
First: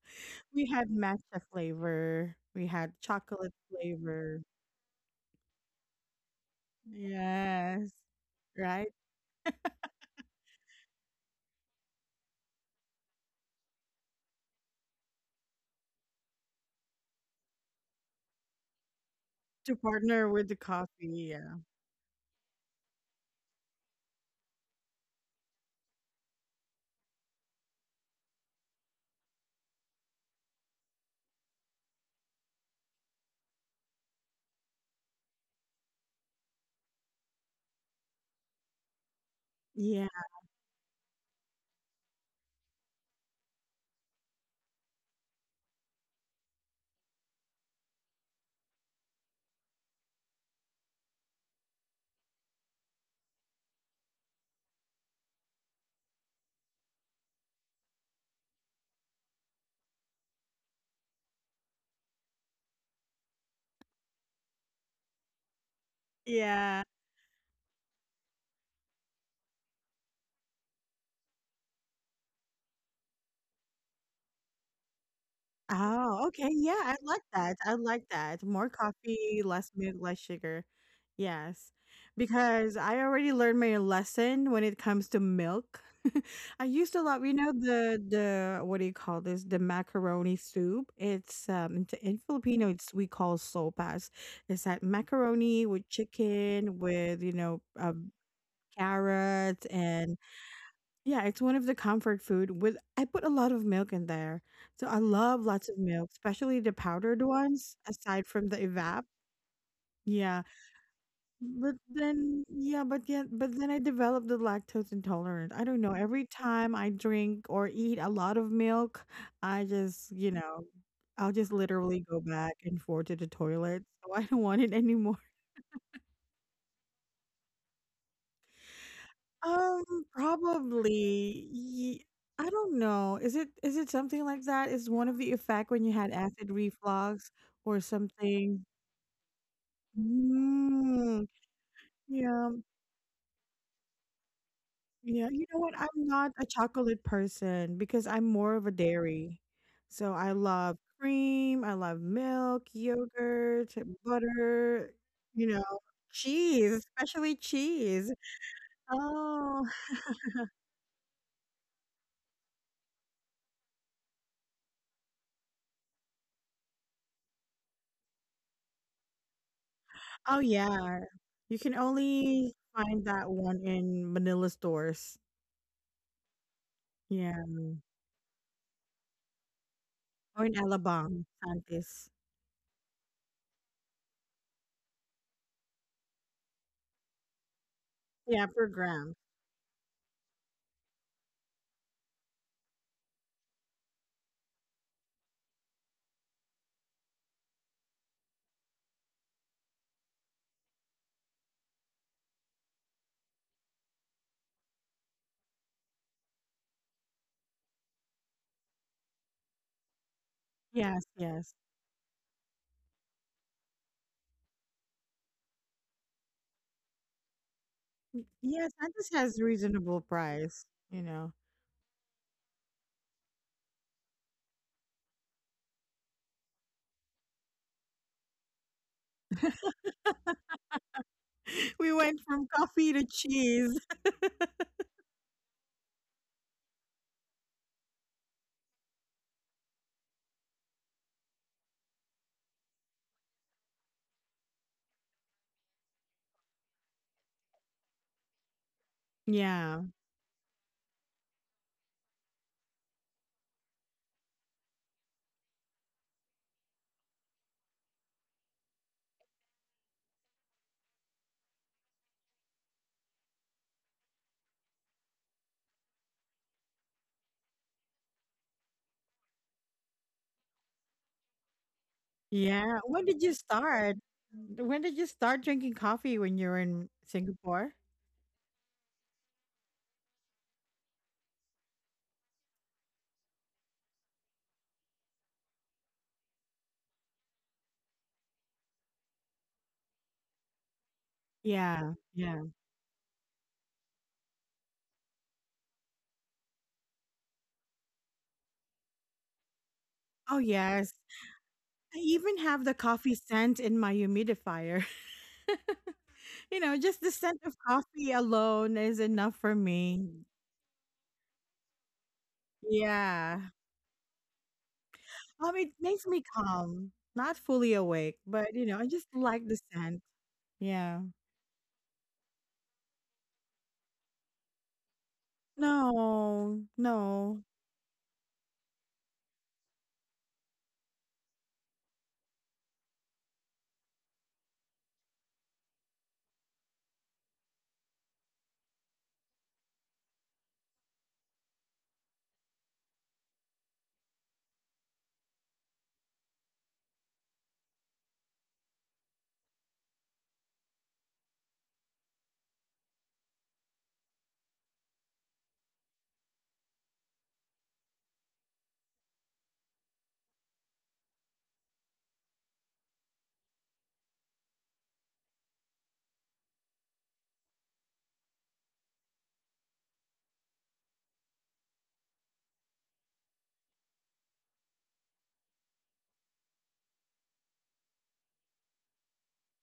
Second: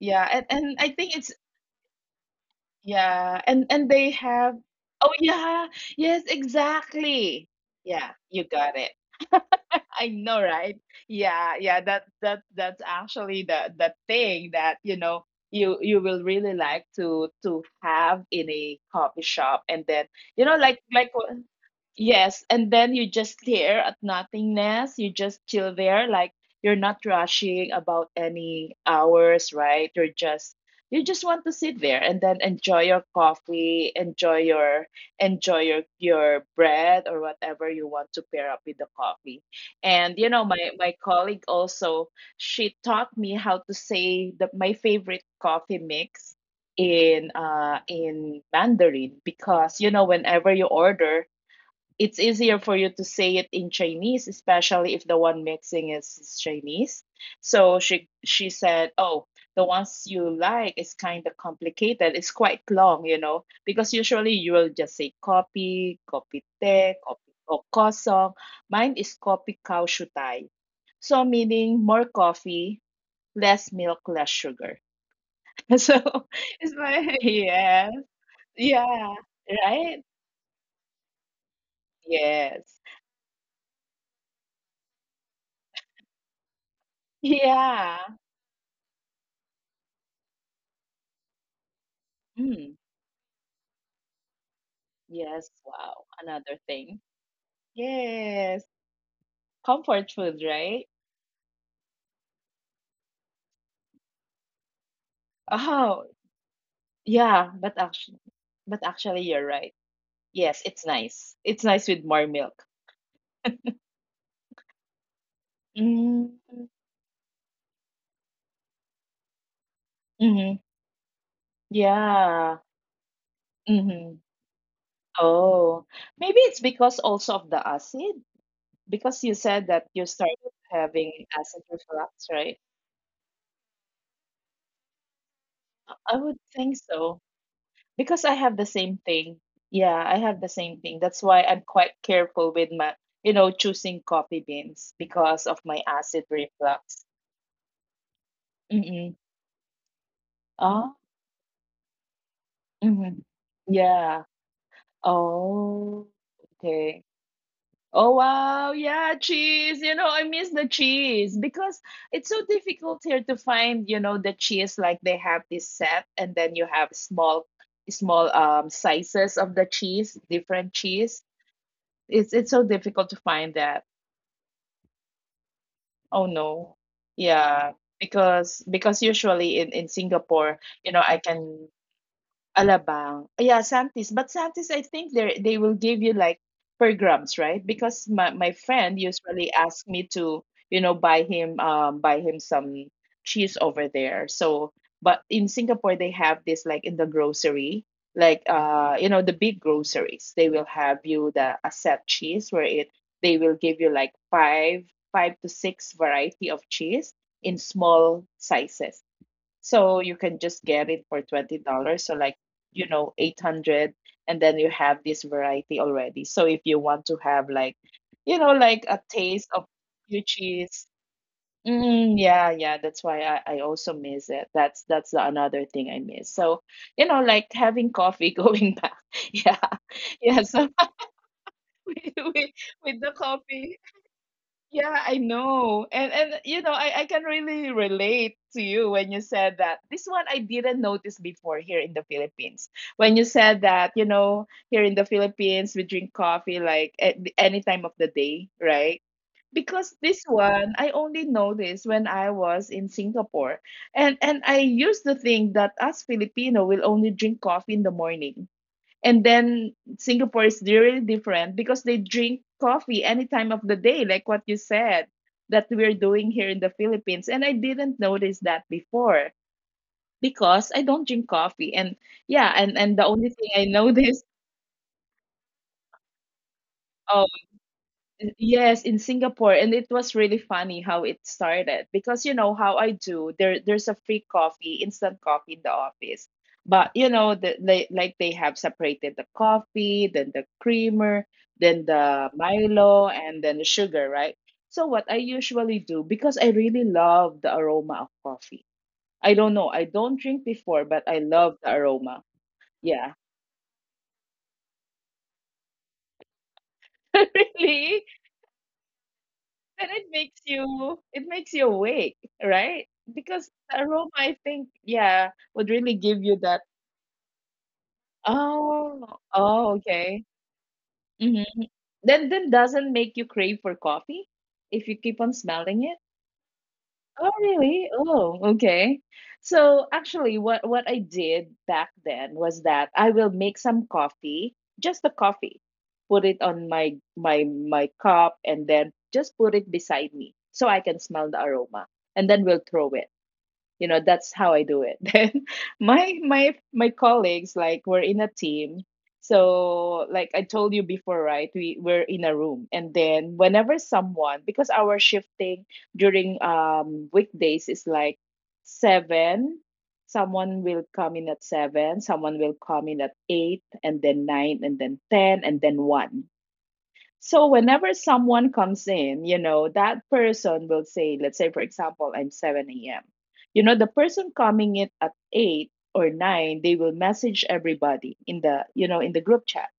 B: yeah,
A: We
B: and
A: had
B: I think
A: matcha
B: it's
A: flavor, we had chocolate
B: yeah, and they
A: flavor.
B: have. Oh yeah, yes, exactly.
A: Yes.
B: Yeah, you
A: Right?
B: got it. I know, right? Yeah, yeah. That that that's actually the thing that you know you you will really like to have in a coffee shop,
A: To
B: and then
A: partner with
B: you
A: the
B: know, like
A: coffee,
B: what-
A: yeah.
B: yes, and then you just stare at nothingness. You just chill there, like you're not rushing about any hours, right? You're just you just want to sit there and then enjoy your coffee, enjoy your bread or whatever you want to pair up with the coffee and
A: Yeah.
B: you know, my colleague also, she taught me how to say the my favorite coffee mix in Mandarin because you know, whenever you order, it's easier for you to say it in Chinese, especially if the one mixing is Chinese. So she said, "Oh, the ones you like is kind of complicated. It's quite long, you know, because usually you will just say copy, copy
A: Yeah.
B: te, copy or kosong. Mine is copy cow shutai. So meaning more coffee, less milk, less sugar. So
A: Oh, okay,
B: it's
A: yeah, I
B: like
A: like that, I
B: yes,
A: like that. More
B: yeah,
A: coffee, less
B: right,
A: milk, less sugar. Yes,
B: yes,
A: because I already learned my lesson when it comes to milk. I used to love,
B: yeah.
A: the what do you call this? The macaroni soup. It's in
B: Mm.
A: Filipino, it's we call sopas. It's that
B: Yes,
A: macaroni
B: wow,
A: with
B: another
A: chicken
B: thing.
A: with
B: Yes,
A: carrots
B: comfort
A: and
B: food, right?
A: yeah, it's one of the comfort food with I put a lot of milk in there. So I love lots of
B: Oh,
A: milk, especially the powdered
B: yeah,
A: ones, aside from the
B: but actually,
A: evap.
B: you're right.
A: Yeah.
B: Yes, it's nice. It's nice
A: But
B: with more milk.
A: then yeah, but then I developed the lactose intolerant. I don't know.
B: Mm,
A: Every time I drink or eat a lot of milk, I just, you
B: mm-hmm.
A: know, I'll just literally go
B: Yeah.
A: back and forth to the toilet.
B: Mm-hmm.
A: So I don't want it anymore.
B: Oh, maybe it's because also of the acid, because you said that you started having acid
A: Probably, ye
B: reflux, right?
A: I don't know. Is it something like that? Is one of the effect
B: I
A: when you
B: I
A: had
B: would
A: acid
B: think so.
A: reflux or
B: Because I have the
A: something?
B: same thing. Yeah, I have the same thing. That's why
A: Mm,
B: I'm quite careful
A: yeah,
B: with my, you know, choosing coffee beans
A: yeah.
B: because of
A: You know
B: my
A: what?
B: acid
A: I'm not a
B: reflux.
A: chocolate person because I'm more of a
B: Mm-mm.
A: dairy. So I
B: Oh,
A: love cream, I love milk,
B: mm-hmm.
A: yogurt,
B: Yeah.
A: butter, you know,
B: Oh,
A: cheese,
B: okay.
A: especially
B: Oh,
A: cheese.
B: wow. Yeah, cheese.
A: Oh.
B: You know, I miss the cheese because it's so difficult here to find, you know, the cheese like they have this set and then you have small small sizes of the cheese,
A: Oh,
B: different
A: yeah.
B: cheese.
A: You can
B: It's so
A: only
B: difficult to
A: find that
B: find
A: one
B: that.
A: in Manila stores.
B: Oh, no.
A: Yeah.
B: Yeah, because usually in Singapore,
A: Or in
B: you know, I
A: Alabang,
B: can
A: Santis.
B: Alabang. Yeah, Santis. But Santis, I think they will give you like per grams, right? Because my
A: Yeah, per
B: friend
A: gram.
B: usually asked me to, you know, buy him some cheese over there. So, but in Singapore they have this like in the grocery, like you know the big groceries. They will have you the a set cheese where it they will give you like five five to six variety of cheese in small sizes so you can just get it
A: Yes,
B: for
A: yes.
B: $20. So like, you know, 800 and then you have this variety already. So if you want to have like, you know,
A: Yeah,
B: like a
A: Santis
B: taste
A: has
B: of
A: reasonable
B: few
A: price,
B: cheese.
A: you know.
B: Mm, yeah, yeah, that's why I also miss it. That's the another thing I miss. So, you know, like having coffee going back. Yeah. Yeah, so with,
A: We went
B: with,
A: from
B: with
A: coffee
B: the
A: to
B: coffee
A: cheese.
B: yeah, I know. And you know, I can really relate to you when you said that. This one I didn't notice before here in the Philippines. When you said that, you know, here in the Philippines we drink coffee like at the- any time of the day, right? Because
A: Yeah.
B: this one I only noticed when I was in Singapore. And I used to think that us Filipino will only drink coffee in the morning. And then Singapore is really different because they drink coffee any time of the day, like what you said that we're doing here in the Philippines. And I didn't notice that before because I don't drink coffee. And yeah,
A: Yeah.
B: and the
A: When
B: only
A: did you
B: thing I
A: start?
B: noticed
A: When did you start drinking coffee when you were in Singapore?
B: N- Yes, in Singapore, and it was really funny how it started because you know how I do. There, there's a free coffee, instant coffee in the office, but you know the, they like they have separated the coffee, then the creamer, then
A: Yeah.
B: the
A: Yeah.
B: Milo, and then the sugar, right? So what I usually do because I really love the aroma of coffee. I don't know, I don't drink
A: Oh,
B: before, but
A: yes.
B: I love the
A: I
B: aroma.
A: even have the
B: Yeah,
A: coffee scent in my humidifier. You know, just the scent of
B: really.
A: coffee alone is enough for
B: And
A: me.
B: it makes you awake, right? Because
A: Yeah.
B: the aroma, I think, yeah, would
A: It
B: really
A: makes
B: give you
A: me
B: that,
A: calm, not fully awake, but you know, I
B: "Oh,
A: just like the
B: oh,
A: scent.
B: okay."
A: Yeah.
B: Mhm. Then doesn't make you crave for coffee if you keep on smelling it?
A: No,
B: Oh,
A: no.
B: really? Oh, okay. So actually what I did back then was that I will make some coffee, just the coffee. Put it on my my my cup and then just put it beside me so I can smell the aroma and then we'll throw it you know that's how I do it. Then my colleagues like we're in a team, so like I told you before, right, we we're in a room, and then whenever someone because our shifting during weekdays is like 7, someone will come in at 7, someone will come in at 8 and then 9 and then 10 and then 1. So whenever someone comes in, you know, that person will say, let's say for example, I'm 7 a.m. You know, the person coming in at eight or nine, they will message everybody in the, you know, in the group chat.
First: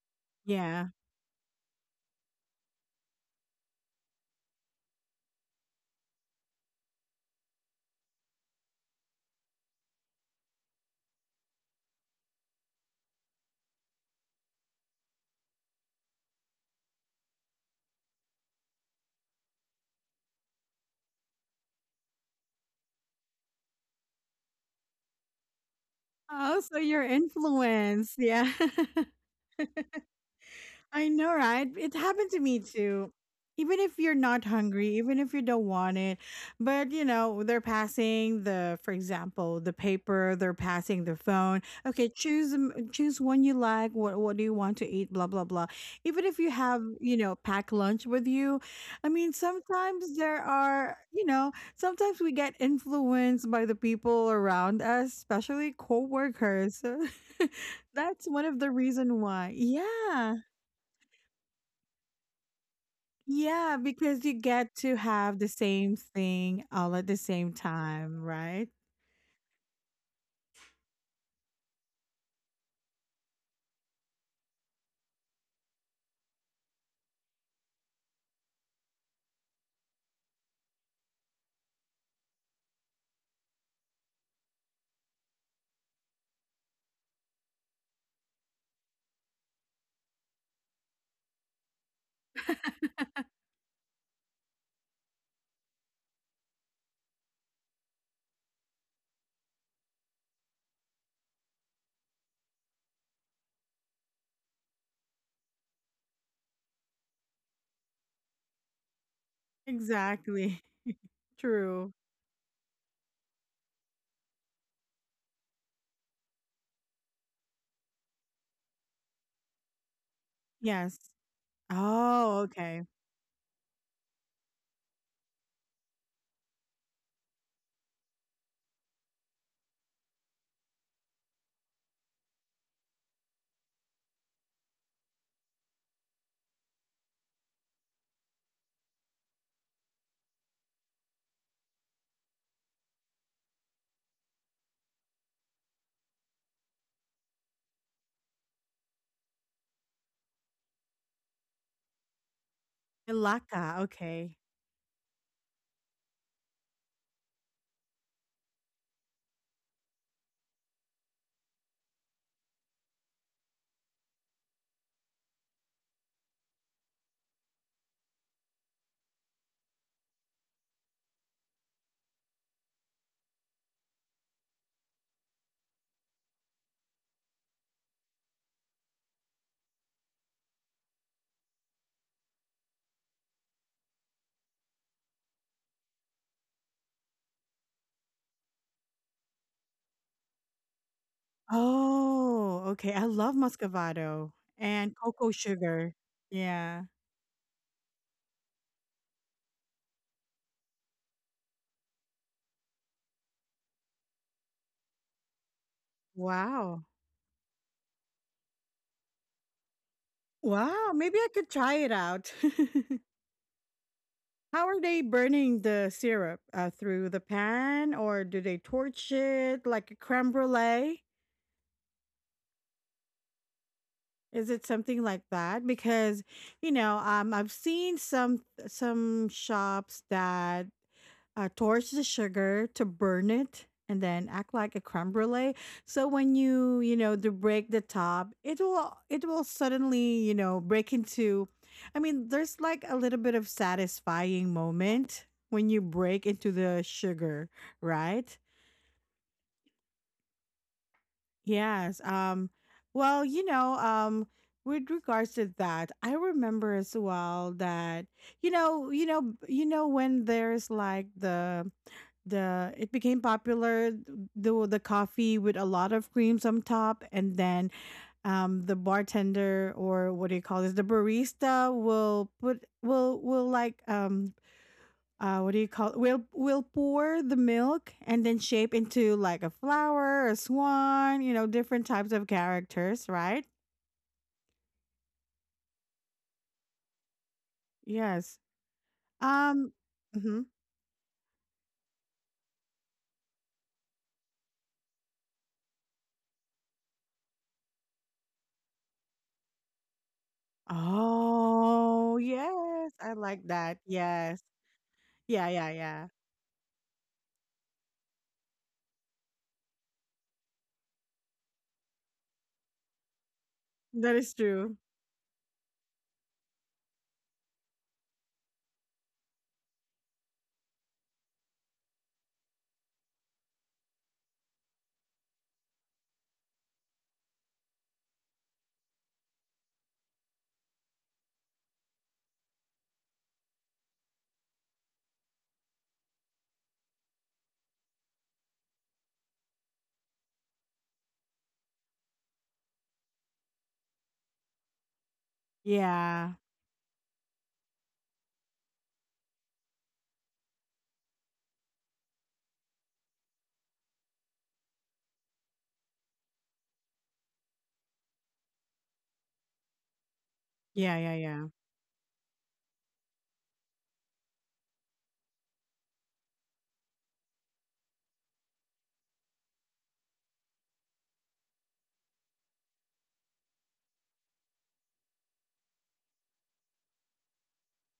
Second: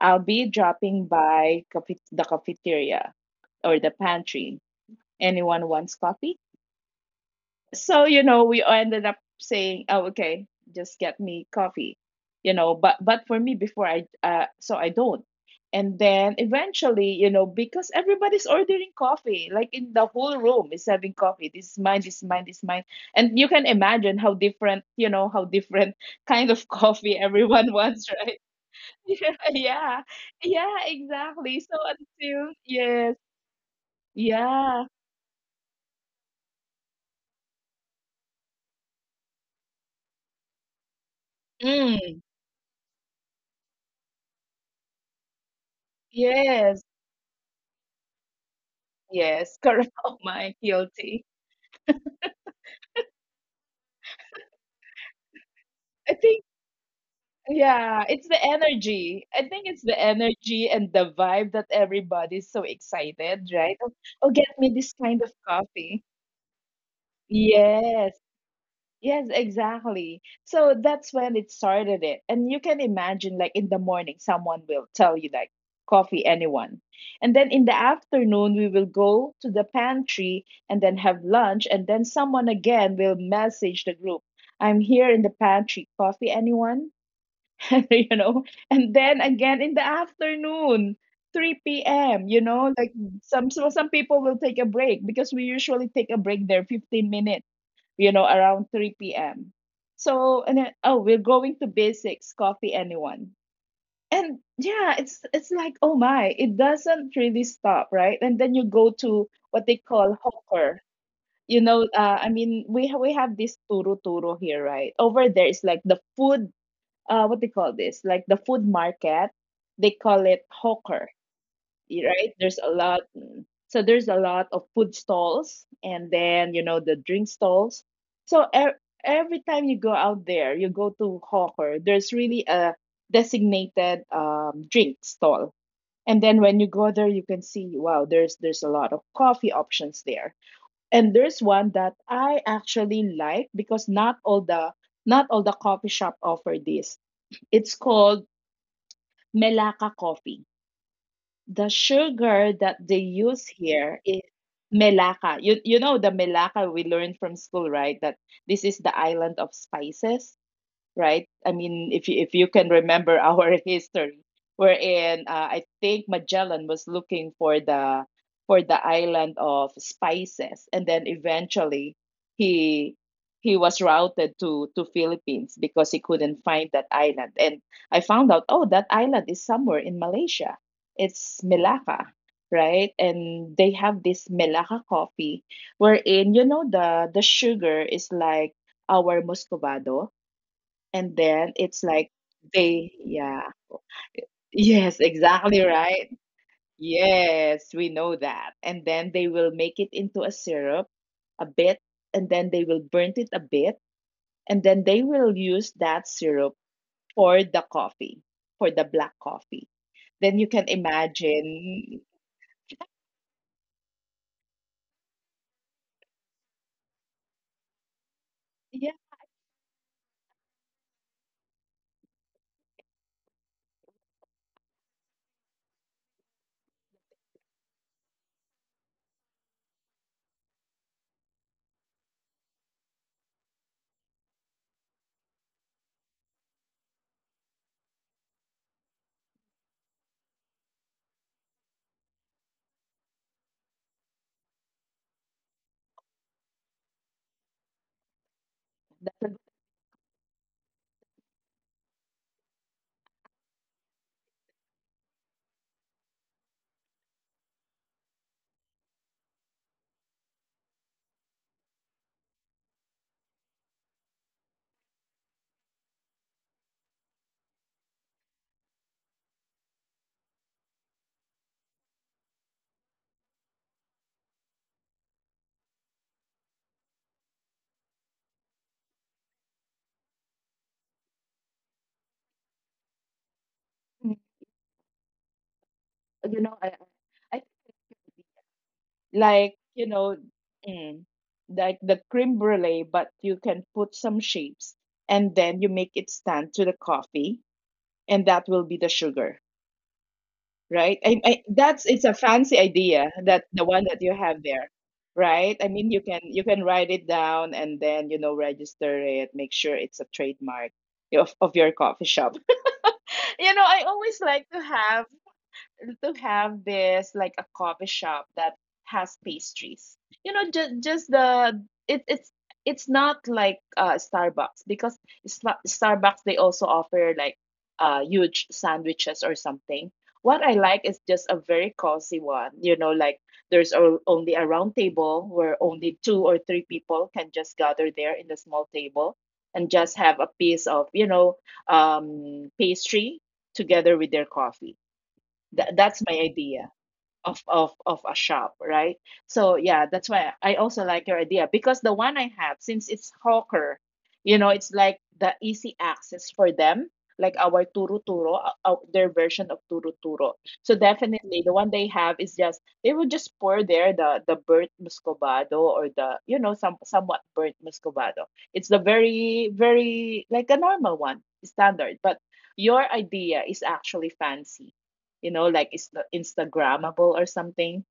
B: I'll be
A: Yeah.
B: dropping by cafe- the cafeteria or the pantry. Anyone wants coffee? So you know we ended up saying oh okay, just get me coffee, you know. But for me before I so I don't. And then eventually, you know, because everybody's ordering coffee, like in the whole room is having coffee, this is mine, this is mine, this is mine. And you can imagine how different you know how different kind
A: Oh,
B: of
A: so you're
B: coffee everyone
A: influenced.
B: wants, right?
A: Yeah.
B: Yeah, yeah, yeah,
A: I know,
B: exactly.
A: right?
B: So
A: It happened to
B: until
A: me too.
B: yes
A: Even if you're not hungry,
B: yeah,
A: even if you don't want it, but you know, they're passing the, for example, the paper, they're passing the phone. Okay,
B: mm,
A: choose one you like. What do you want to eat? Blah blah blah. Even if you have,
B: yes.
A: you know, packed lunch with you, I mean,
B: Yes, correct.
A: sometimes
B: Oh
A: there
B: my,
A: are, you
B: guilty.
A: know, sometimes we get influenced by the people around us, especially
B: I think,
A: coworkers.
B: yeah,
A: That's
B: it's
A: one
B: the
A: of the reason
B: energy.
A: why.
B: I think it's the
A: Yeah.
B: energy and the vibe that everybody's so excited,
A: Yeah,
B: right? Oh,
A: because you
B: oh, get
A: get
B: me
A: to
B: this kind of
A: have the same
B: coffee.
A: thing all at the same
B: Yes.
A: time, right?
B: Yes, exactly. So that's when it started it. And you can imagine like in the morning someone will tell you like coffee anyone. And then in the afternoon we will go to the pantry and then have lunch and then someone again will message the group. I'm here in the pantry, coffee anyone? you know. And then again in the afternoon, 3 p.m., you know, like some people will take a break because we usually take a break there 15 minutes, you know, around 3 p.m. So and then, oh, we're going to basics, coffee anyone. And yeah, it's like, oh my, it doesn't really stop, right? And then you go to what they call
A: Exactly.
B: hawker.
A: True.
B: I mean, we have this turu turu here, right? Over there is like the food, what they call this, like the food market. They call it
A: Yes.
B: hawker, right?
A: Oh,
B: There's a
A: okay.
B: lot. So there's a lot of food stalls and then, you know, the drink stalls. So every time you go out there, you go to hawker, there's really a designated drink stall. And then when you go there, you can see, wow, there's a lot of coffee options there. And there's one that I actually like because not all the coffee shop offer this. It's called Melaka Coffee. The sugar that they use
A: Ilaka.
B: here is
A: Okay.
B: melaka. You know the melaka we learned from school, right? That this is the island of spices, right? I mean, if you can remember our history, wherein I think Magellan was looking for the island of spices, and then eventually he he was routed to Philippines because he couldn't find that island. And I found out, oh, that island is somewhere in Malaysia. It's Melaka, right? And they have this Melaka coffee, wherein you know the sugar is like our Muscovado, and then it's like
A: Oh,
B: they,
A: okay. I love
B: yeah.
A: Muscovado and
B: Yes,
A: cocoa
B: exactly
A: sugar.
B: right.
A: Yeah.
B: Yes, we know that. And then they will make it into a syrup a bit, and then they will burn it a bit, and then they will use that syrup
A: Wow.
B: for the coffee, for the black coffee. Then you can
A: Wow. Maybe I could try it
B: imagine,
A: out. How are they burning the syrup? Through the pan or do they
B: yeah,
A: torch it like a creme brulee? Is it something like that? Because you know, I've seen some shops that torch the sugar to burn it and then act like a creme brulee. So when you know to break the top, it will suddenly you know break into. I mean, there's like a little bit of satisfying moment when you break into the sugar, right?
B: that's
A: Yes. Well, with regards to that, I remember as well that you know when there's like the it became popular the coffee with a lot of creams on top, and then the bartender or what do you call this the barista will put will like what do you call it? We'll pour the milk and then shape into like a flower a swan you know different types of characters right
B: a, you know, I
A: yes
B: like,
A: um
B: you know,
A: mhm.
B: mm, like the creme brulee, but you can put some shapes and then you make it stand to the coffee, and that will be the sugar, right? That's it's a
A: Oh
B: fancy
A: yes
B: idea
A: I like
B: that the
A: that
B: one that you
A: yes
B: have there,
A: yeah
B: right? I
A: yeah
B: mean, you
A: yeah
B: can you can write it down and then, you know, register it, make sure it's a trademark of your coffee shop. You know, I
A: that
B: always
A: is
B: like
A: true
B: to have this like a coffee shop that has pastries. You know, just the it's it's not like Starbucks because it's not, Starbucks they also offer like huge sandwiches or something. What I like is just a very cozy one. You know, like there's only a round table where only two or three people can just gather there in the small table and just have a piece of, you know, pastry together with their coffee. That's my
A: yeah
B: idea of of a shop, right? So yeah, that's why I also like your idea, because the one I have, since it's hawker, you know, it's like the easy access for them, like our turu turo, their version of turu turo. So
A: yeah yeah yeah
B: definitely, the one they have is just they will just pour there the burnt muscovado or the, you know, some somewhat burnt muscovado. It's the very like a normal one, standard, but your idea is actually fancy, you know, like it's the Instagrammable or something.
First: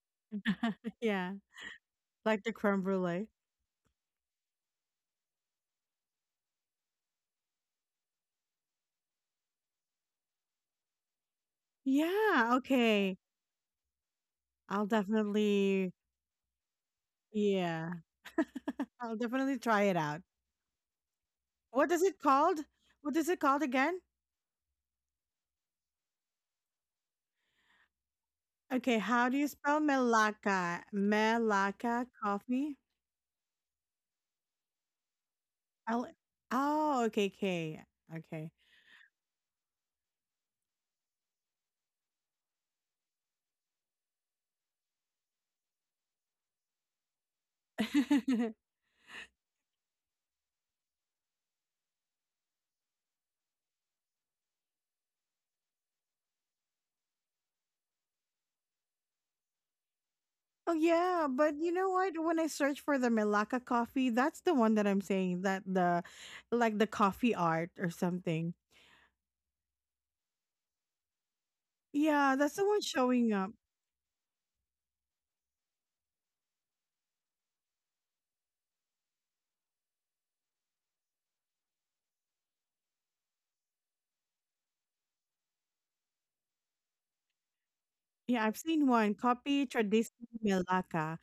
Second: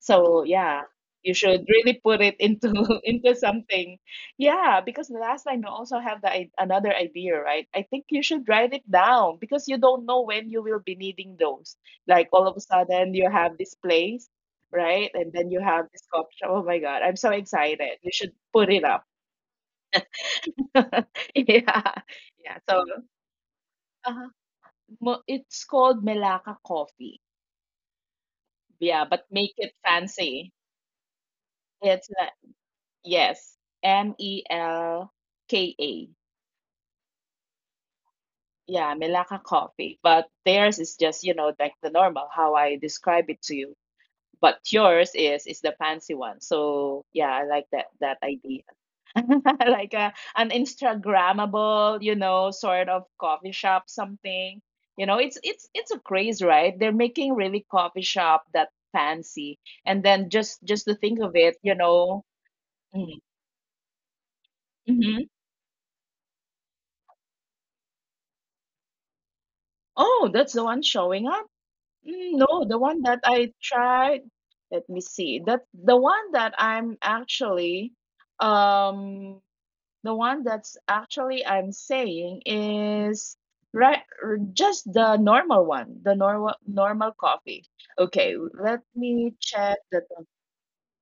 B: So yeah,
A: yeah
B: you should really put it
A: like the
B: into
A: creme brulee
B: into something. Yeah, because the last time you also have the another idea, right? I think you should write it down, because you don't know when you will be needing those. Like all of
A: yeah
B: a sudden
A: okay
B: you have this place,
A: I'll
B: right? And then you have
A: definitely
B: this coffee shop. Oh my God, I'm so
A: yeah
B: excited. You should put it up.
A: I'll definitely try it out
B: Yeah.
A: what is it
B: Yeah.
A: called
B: So
A: what is it called again.
B: uh, it's called Melaka Coffee.
A: Okay,
B: Yeah, but
A: how do you
B: make it
A: spell
B: fancy.
A: Melaka? Melaka
B: It's not,
A: coffee?
B: yes,
A: L-
B: MELKA.
A: oh, okay, K. Okay.
B: Yeah, Melaka Coffee, but theirs is just, you know, like the normal, how I describe it to you. But yours is the fancy one. So yeah, I like that that idea. Like a an Instagrammable, you know, sort of coffee shop something. You know, it's a craze, right? They're making really coffee shop that fancy. And then just
A: Oh
B: just to think
A: yeah,
B: of it,
A: but
B: you
A: you know what?
B: know.
A: When I search for the
B: Mm-hmm.
A: Melaka coffee, that's the one that I'm
B: Mm-hmm.
A: saying that the like the coffee art or something.
B: Oh, that's the one showing up.
A: Yeah,
B: Mm,
A: that's the
B: no,
A: one
B: the one
A: showing
B: that
A: up.
B: I tried, let me see. That the one that I'm actually um the one that's actually I'm saying is right, just the normal one, the normal normal coffee.
A: Yeah,
B: Okay,
A: I've seen
B: let
A: one
B: me
A: copy
B: check the
A: traditional Melaka,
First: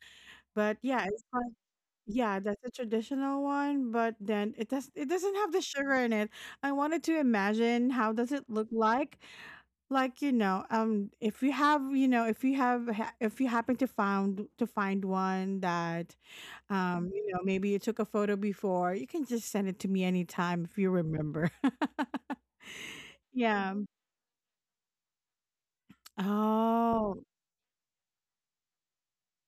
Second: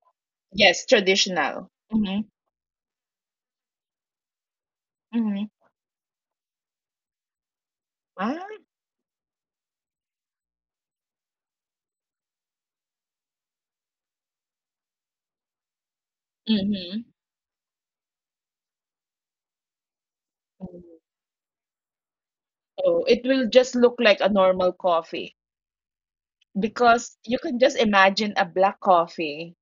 A: but
B: yes,
A: yeah, it's like
B: traditional. Mm-hmm.
A: yeah, that's a traditional one, but then it doesn't
B: Mm-hmm.
A: have the sugar in it. I wanted to imagine how does
B: Ah,
A: it look like you know if you have you know if you have if you happen to found to find one that
B: mm-hmm.
A: you know maybe you took a photo before you can just send it to me anytime if you remember
B: Oh, it will
A: yeah
B: just look like a normal coffee because
A: oh
B: you can just imagine a black coffee,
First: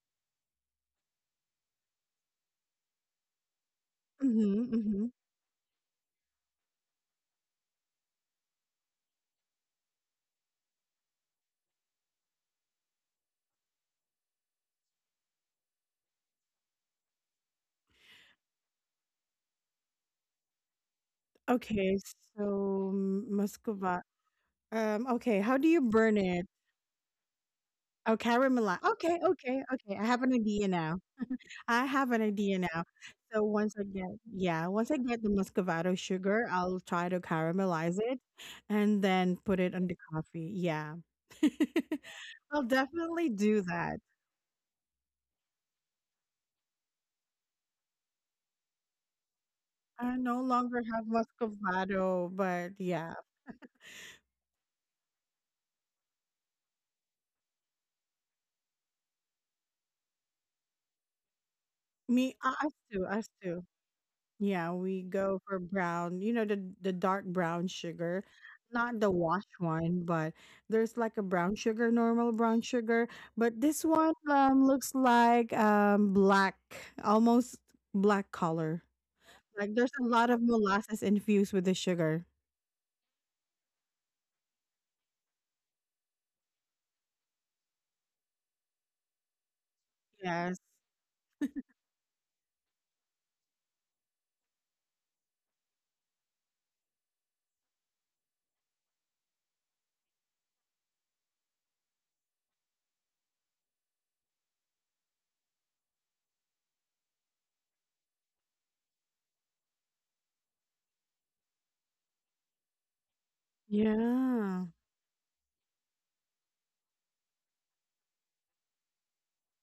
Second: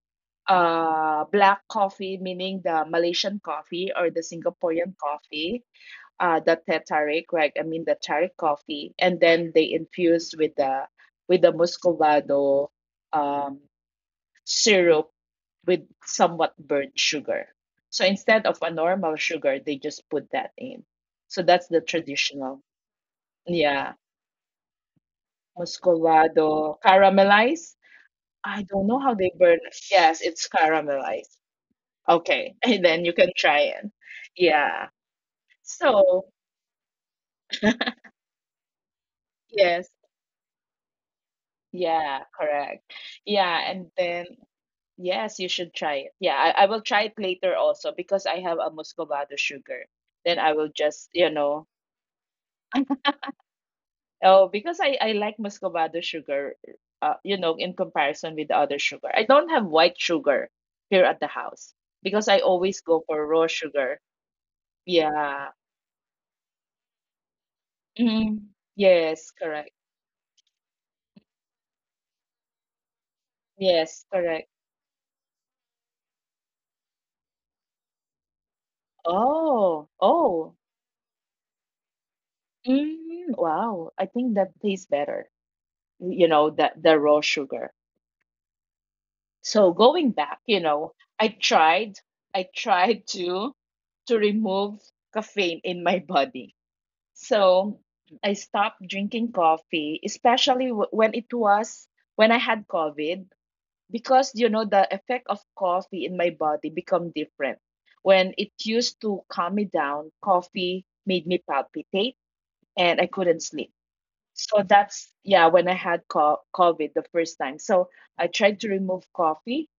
B: black coffee, meaning the Malaysian coffee or the
A: mm-hmm,
B: Singaporean
A: mm-hmm.
B: coffee, the teh tarik, right? I mean the tarik coffee, and then they infused with the muscovado um, syrup with somewhat burnt sugar. So instead of a normal sugar, they just put that in. So that's the
A: Okay
B: traditional.
A: so
B: Yeah,
A: muscova okay how do you burn it
B: muscovado caramelized.
A: oh
B: I don't
A: caramelize
B: know how they
A: okay
B: burn.
A: okay okay I
B: Yes,
A: have an
B: it's
A: idea now.
B: caramelized.
A: I have an
B: Okay,
A: idea
B: and
A: now.
B: then you can
A: So
B: try it.
A: once I get, yeah,
B: Yeah.
A: once I get the Muscovado
B: So,
A: sugar, I'll try to caramelize it and then put it
B: yes,
A: on the coffee. Yeah.
B: yeah,
A: I'll
B: correct.
A: definitely
B: Yeah,
A: do
B: and
A: that.
B: then yes, you should try it. Yeah, I will try it later also because I have a muscovado sugar.
A: I
B: Then
A: no
B: I will
A: longer
B: just,
A: have
B: you know,
A: Muscovado, but yeah,
B: oh, because I like muscovado sugar, you know, in comparison with the other sugar. I don't have white sugar here at the house because I
A: me,
B: always
A: us
B: go
A: too,
B: for
A: us
B: raw
A: too.
B: sugar.
A: Yeah, we
B: Yeah.
A: go for brown, you know, the dark brown sugar,
B: Mm,
A: not the
B: yes, correct.
A: washed one, but there's like a brown sugar, normal brown sugar, but this
B: Yes,
A: one
B: correct.
A: looks like black, almost black color. Like
B: Oh,
A: there's a lot of
B: oh,
A: molasses infused with the sugar.
B: mm, wow. I think that tastes better, you know, the raw sugar. So going back, you
A: Yes.
B: know, I tried, I tried to remove caffeine in my body. So I stopped drinking coffee, especially when it was when I had COVID, because you know the effect of coffee in my body become different. When it used to calm me down, coffee made me palpitate and I couldn't sleep. So
A: Yeah.
B: that's yeah when I had COVID the first time. So I tried to remove coffee,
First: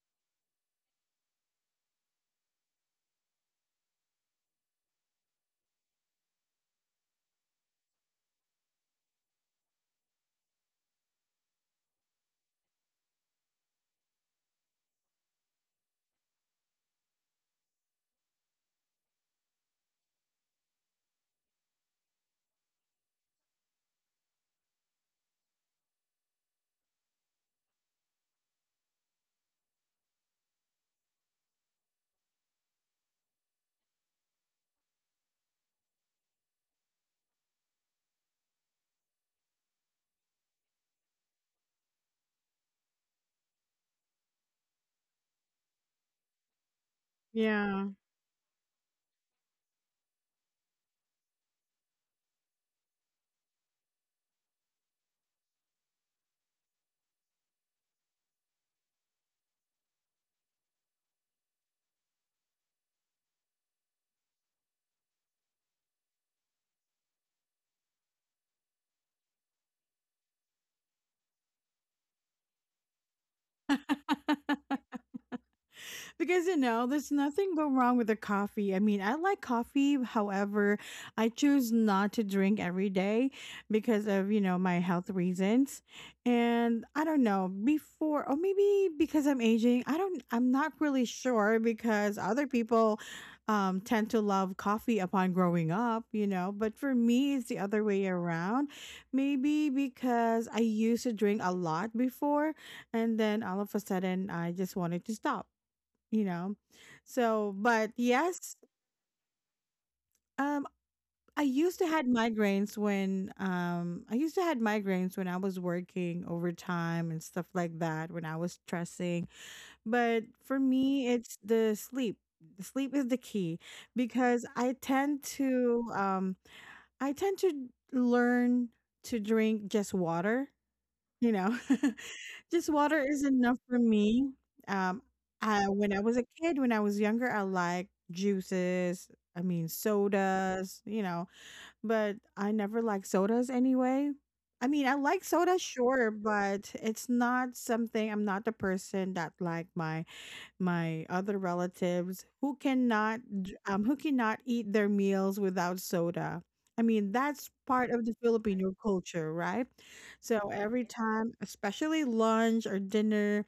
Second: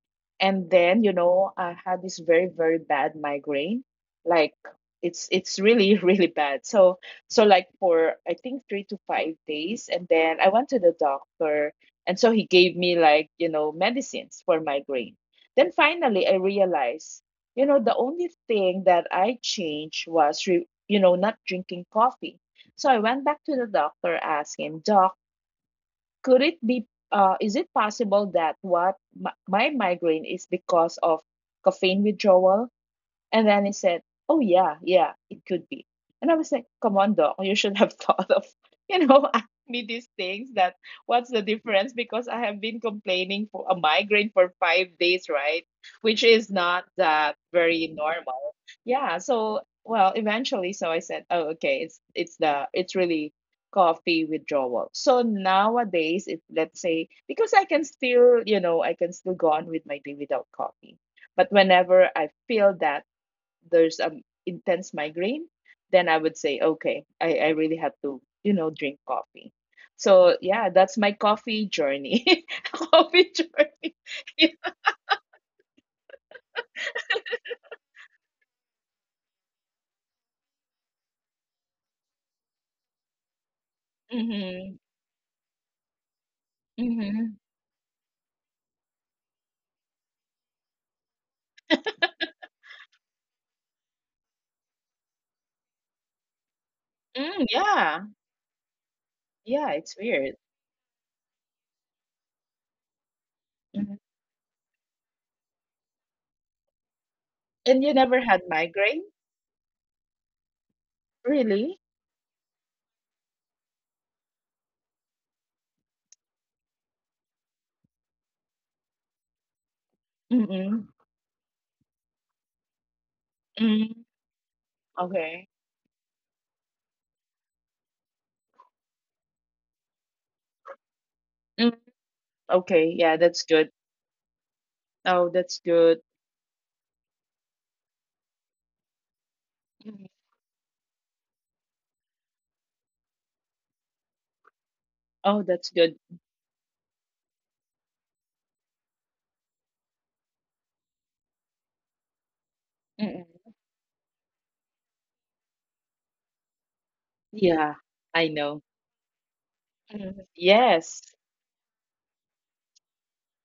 B: and then you know I had this very bad migraine, like it's really really bad. So so like for I think 3 to 5 days, and then I went to the doctor, and so he gave me like you know medicines for migraine. Then finally I realized you know the only thing that I changed was you know not drinking coffee, so I went back to the doctor, asked him, Doc, could it be, is it possible that what my migraine is because of caffeine withdrawal? And then he said, oh, yeah, yeah, it could be. And I was like, come on, Doc, you should have thought of, you know, ask me these things that what's the difference? Because I have been complaining for a migraine for 5 days, right? Which is not that
A: Yeah.
B: very normal. Yeah. So, well, eventually, so I said, oh, okay, it's really coffee withdrawal. So nowadays, it, let's say, because I can still, you know, I can still go on with my day without coffee. But whenever I feel that there's an intense migraine, then I would say, okay, I really have to, you know, drink coffee. So yeah, that's my coffee journey. Coffee journey.
A: Because you know there's nothing go wrong with the coffee I mean I like coffee however I choose not to drink every day because of you know my
B: Mm-hmm.
A: health reasons and I don't know
B: Mm-hmm.
A: before or maybe because I'm aging I don't I'm not really sure because other people tend to love coffee upon growing up you know but for me it's the
B: Mm,
A: other way
B: yeah.
A: around maybe
B: Yeah, it's
A: because
B: weird.
A: I used to drink a lot before and then all of a
B: Hmm.
A: sudden I just wanted to stop you know. So, but
B: And you never had
A: yes,
B: migraine?
A: um, I used to
B: Really?
A: had migraines when I used to had migraines when I was working overtime and stuff like that when I was stressing. But for
B: Mm-mm.
A: me, it's the sleep. The Sleep is the key
B: Mm.
A: because
B: Okay.
A: I tend to learn to drink just water. You know,
B: Mm.
A: Just water
B: Okay. Yeah,
A: is
B: that's
A: enough
B: good.
A: for me. Um,
B: Oh, that's
A: I, when I
B: good.
A: was a kid, when I was younger, I liked juices. I mean,
B: Mhm.
A: sodas, you know, but I never liked sodas anyway. I mean, I like
B: Oh,
A: soda,
B: that's good.
A: sure, but it's not something. I'm not the person that like my other relatives who cannot
B: Mm-mm.
A: who cannot eat their meals without soda. I mean, that's
B: Yeah,
A: part of the
B: I know.
A: Filipino culture, right?
B: Mhm.
A: So every
B: Yes.
A: time, especially lunch or dinner,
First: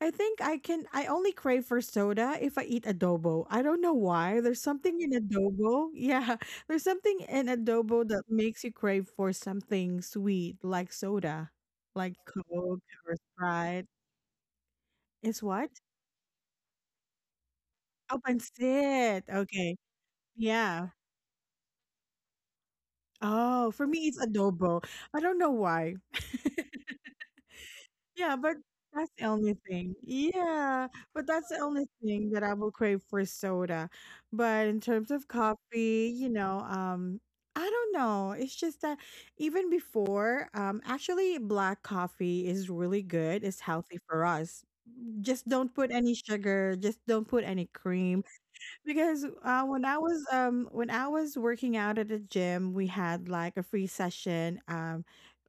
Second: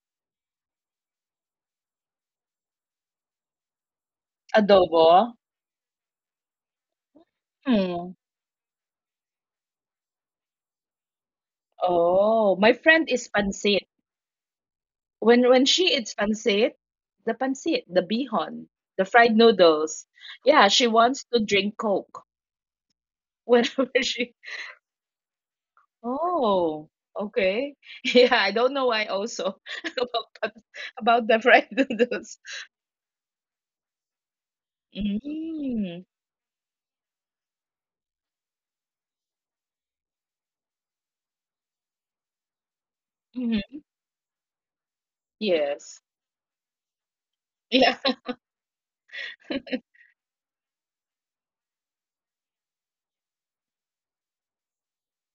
A: I think I can I only crave for soda if I eat adobo. I don't know why. There's something
B: Adobo.
A: in adobo. Yeah, there's something in adobo
B: Hmm.
A: that makes you crave for something sweet like soda, like
B: Oh, my
A: Coke
B: friend
A: or
B: is
A: Sprite.
B: pancit.
A: It's
B: When
A: what?
B: she eats pancit, the
A: Oh,
B: bihon, the
A: Pancit.
B: fried
A: Okay.
B: noodles. Yeah,
A: Yeah.
B: she wants to drink Coke
A: Oh, for
B: whenever
A: me it's
B: she.
A: adobo. I don't know why.
B: Oh, okay. Yeah,
A: Yeah,
B: I
A: but
B: don't know why
A: that's the only
B: also
A: thing.
B: about
A: Yeah, but
B: about the
A: that's the
B: fried
A: only thing
B: noodles.
A: that I will crave for soda. But in terms of
B: Mm.
A: coffee, I don't know. It's just that even before, actually, black coffee is really good. It's
B: Hmm.
A: healthy for us. Just don't put
B: Yes.
A: any sugar. Just don't put any
B: Yeah.
A: cream. Because when I was working out at the gym, we had like a free session.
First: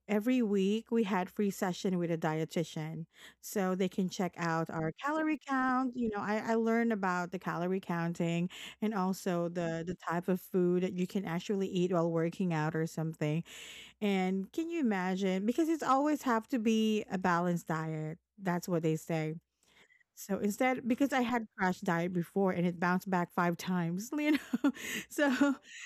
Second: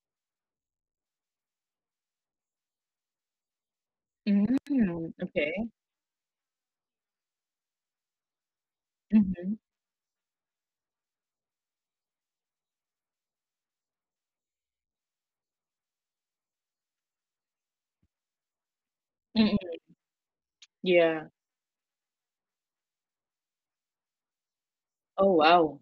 A: Every week we had free session with a dietitian, so they can check out our
B: Mm.
A: calorie
B: Okay.
A: count. You know, I learned about the calorie counting and also
B: Mm-hmm.
A: the type of food that you can actually eat while working out or something. And can you imagine? Because it's always have to be a balanced diet. That's what they say
B: Mm-hmm.
A: so instead, because I
B: Yeah.
A: had crash diet before and it bounced back five times, So
B: Oh,
A: so
B: wow.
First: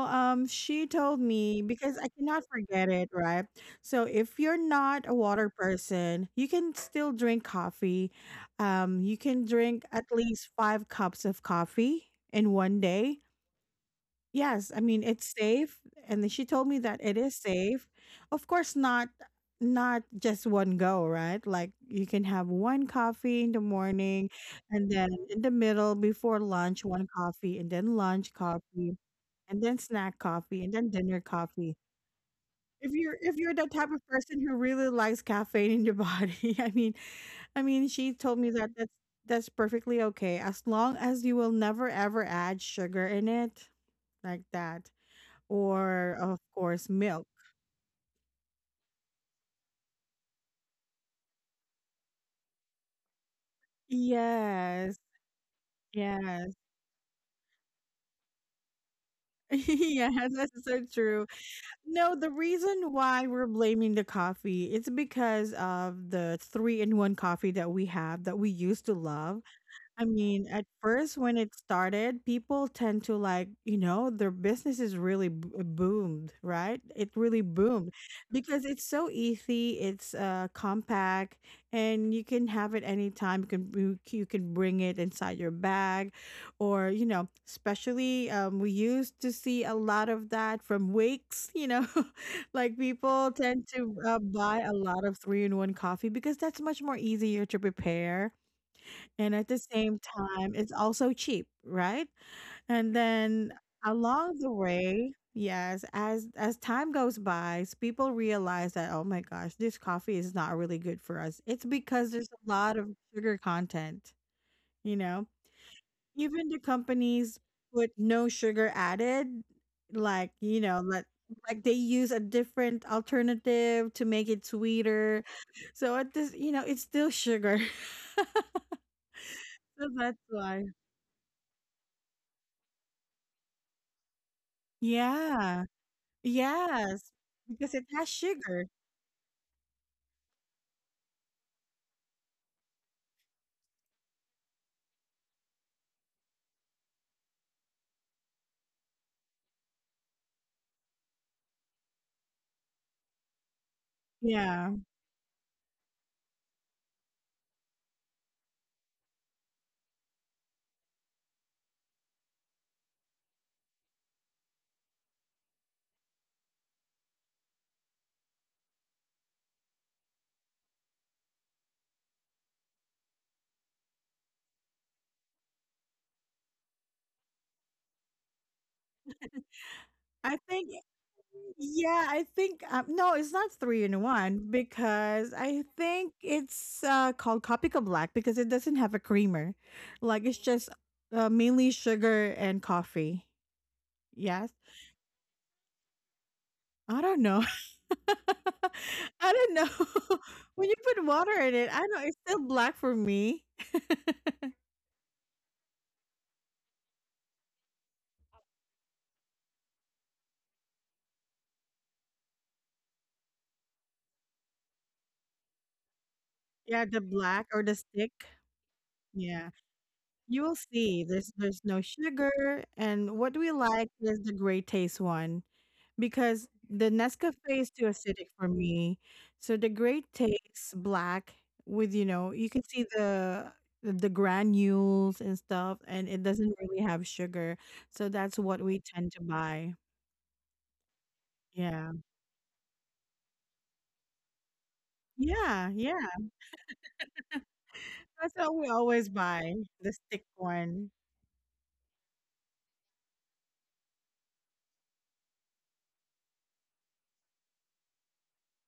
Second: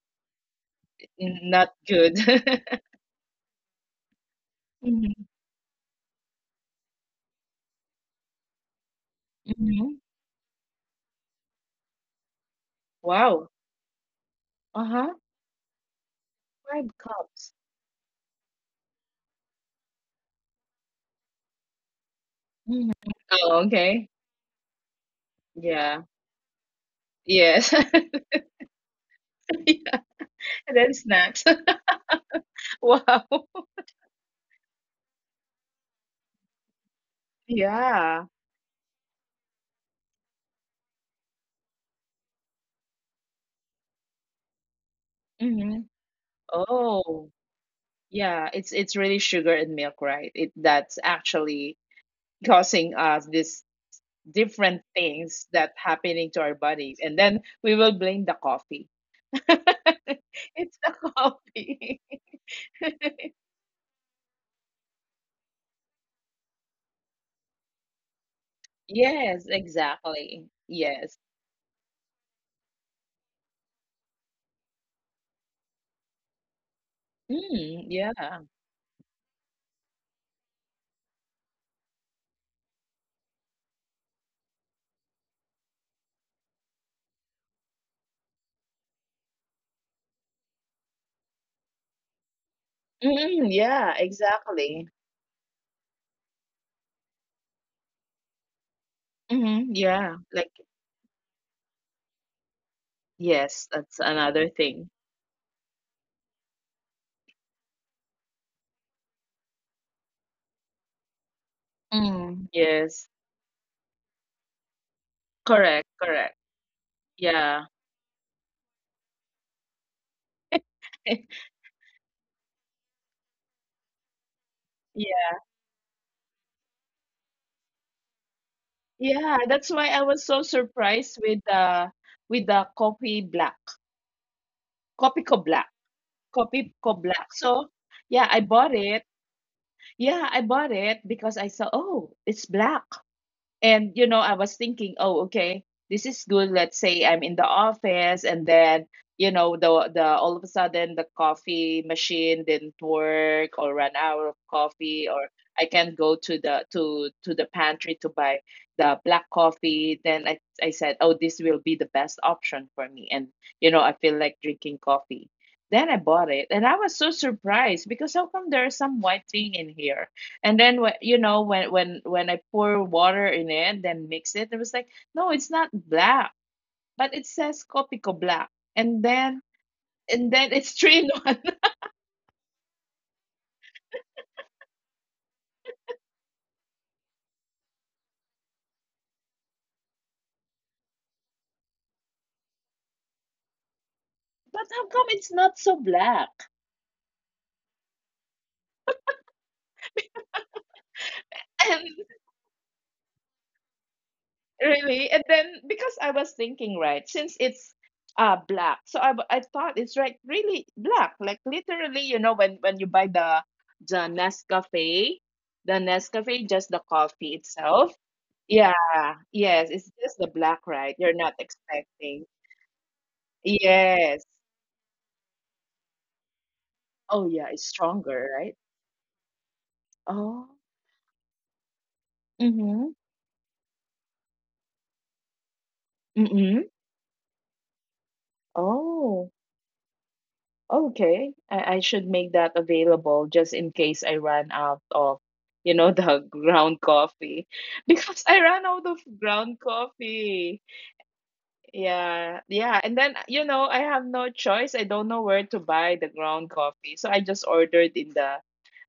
A: she told
B: N-
A: me
B: Not
A: because I
B: good.
A: cannot forget it, right? So if you're not a water person, you can still drink coffee. You can drink
B: Mm-hmm.
A: at least five cups of coffee in one day.
B: Wow.
A: Yes, I mean
B: Uh-huh,
A: it's safe, and then she told me that it
B: 5
A: is safe.
B: cups.
A: Of course, not just one go, right? Like you can have one coffee in the
B: Mhm.
A: morning,
B: Oh,
A: and
B: okay.
A: then in the middle before
B: Yeah.
A: lunch, one coffee, and then lunch
B: Yes.
A: coffee, and then snack coffee,
B: Yeah,
A: and then dinner
B: and then
A: coffee.
B: snacks.
A: If you're the
B: Wow.
A: type of person who really likes caffeine in your body, I mean, she told me that
B: Yeah.
A: that's perfectly okay as long as you will never ever add sugar in it like that
B: Mhm.
A: or of course milk.
B: Oh, yeah, it's really sugar and milk, right? It that's actually causing us these different
A: Yes,
B: things that happening to
A: yes.
B: our bodies. And then we will blame the coffee.
A: yes, that's so
B: It's the
A: true.
B: coffee.
A: No, the reason why we're blaming the coffee, it's because of the three in one coffee that we have that we used to love.
B: Yes,
A: I mean,
B: exactly.
A: at first
B: Yes.
A: when it started, people tend to like, you know, their business is really boomed, right? It really
B: Mm,
A: boomed
B: yeah.
A: because it's so easy, it's compact and you can have it anytime. You can you can bring it inside your bag or, you know, especially we used to see a lot of that from Wakes, you know. like people
B: Mm,
A: tend
B: yeah,
A: to buy a
B: exactly.
A: lot of 3-in-1 coffee because that's much more easier to prepare and at the
B: Mhm,
A: same
B: yeah, like
A: time, it's also cheap, right? And then
B: yes, that's another
A: along the
B: thing.
A: way, yes, as time goes by, s- people realize that oh my gosh, this coffee is not really good for us. It's because there's
B: Mm.
A: a lot of
B: Yes,
A: sugar content, you know.
B: correct, correct.
A: Even the companies
B: Yeah.
A: put no sugar added, like, you know, like they use a different alternative to make it sweeter.
B: Yeah,
A: So at this, you know, it's still sugar.
B: yeah, that's why
A: So
B: I was
A: that's
B: so
A: why.
B: surprised with the Kopi Black. Kopi co Black.
A: Yeah.
B: Kopi co
A: Yes,
B: Black. So,
A: because it has
B: yeah, I bought
A: sugar.
B: it. Yeah, I bought it because I saw, oh, it's black. And you know, I was thinking, oh, okay, this is good. Let's say I'm in the office, and then you know, the all of a sudden the coffee machine didn't work, or ran out of
A: Yeah.
B: coffee, or I can't go to the to the pantry to buy the black coffee. Then I said, oh, this will be the best option for me, and I feel like drinking coffee. Then I bought it, and I was so surprised because how come there is some white thing in here? And then when you know when I pour water in it, then mix it, it was like, no, it's not black, but it says Copico black. And then and then
A: I
B: it's
A: think
B: three in one.
A: yeah, I think no, it's not three in one because I think it's called Copica Black because it doesn't have a creamer. Like it's just mainly sugar and coffee.
B: But
A: Yes.
B: how come it's not so black?
A: I don't know. I don't know. when you put water in
B: And
A: it, I don't know it's still black for me.
B: really? And then because I was thinking, right, since it's black, so I thought it's like really black, like literally, you know, when you buy the Nescafe, the Nescafe, just the
A: Yeah, the
B: coffee
A: black or
B: itself.
A: the stick.
B: Yeah, yes,
A: Yeah.
B: it's just the
A: You
B: black,
A: will
B: right? You're
A: see
B: not
A: there's no
B: expecting.
A: sugar and what we like
B: Yes.
A: is the gray taste one because the
B: Oh yeah,
A: Nescafe
B: it's
A: is too
B: stronger,
A: acidic
B: right?
A: for me. So the gray
B: Oh.
A: tastes black with you know, you can
B: Mm-hmm.
A: see the granules and stuff and it
B: Mm-hmm.
A: doesn't really have sugar. So that's what we
B: Oh.
A: tend to buy.
B: Okay, I should
A: Yeah.
B: make that available just in case I run out of, you
A: Yeah,
B: know, the
A: yeah.
B: ground coffee. Because I
A: That's
B: ran
A: what
B: out
A: we
B: of
A: always
B: ground
A: buy, the stick
B: coffee.
A: one.
B: Yeah, yeah. And then, you know, I have no choice. I don't know where to buy the ground coffee. So I just ordered in the,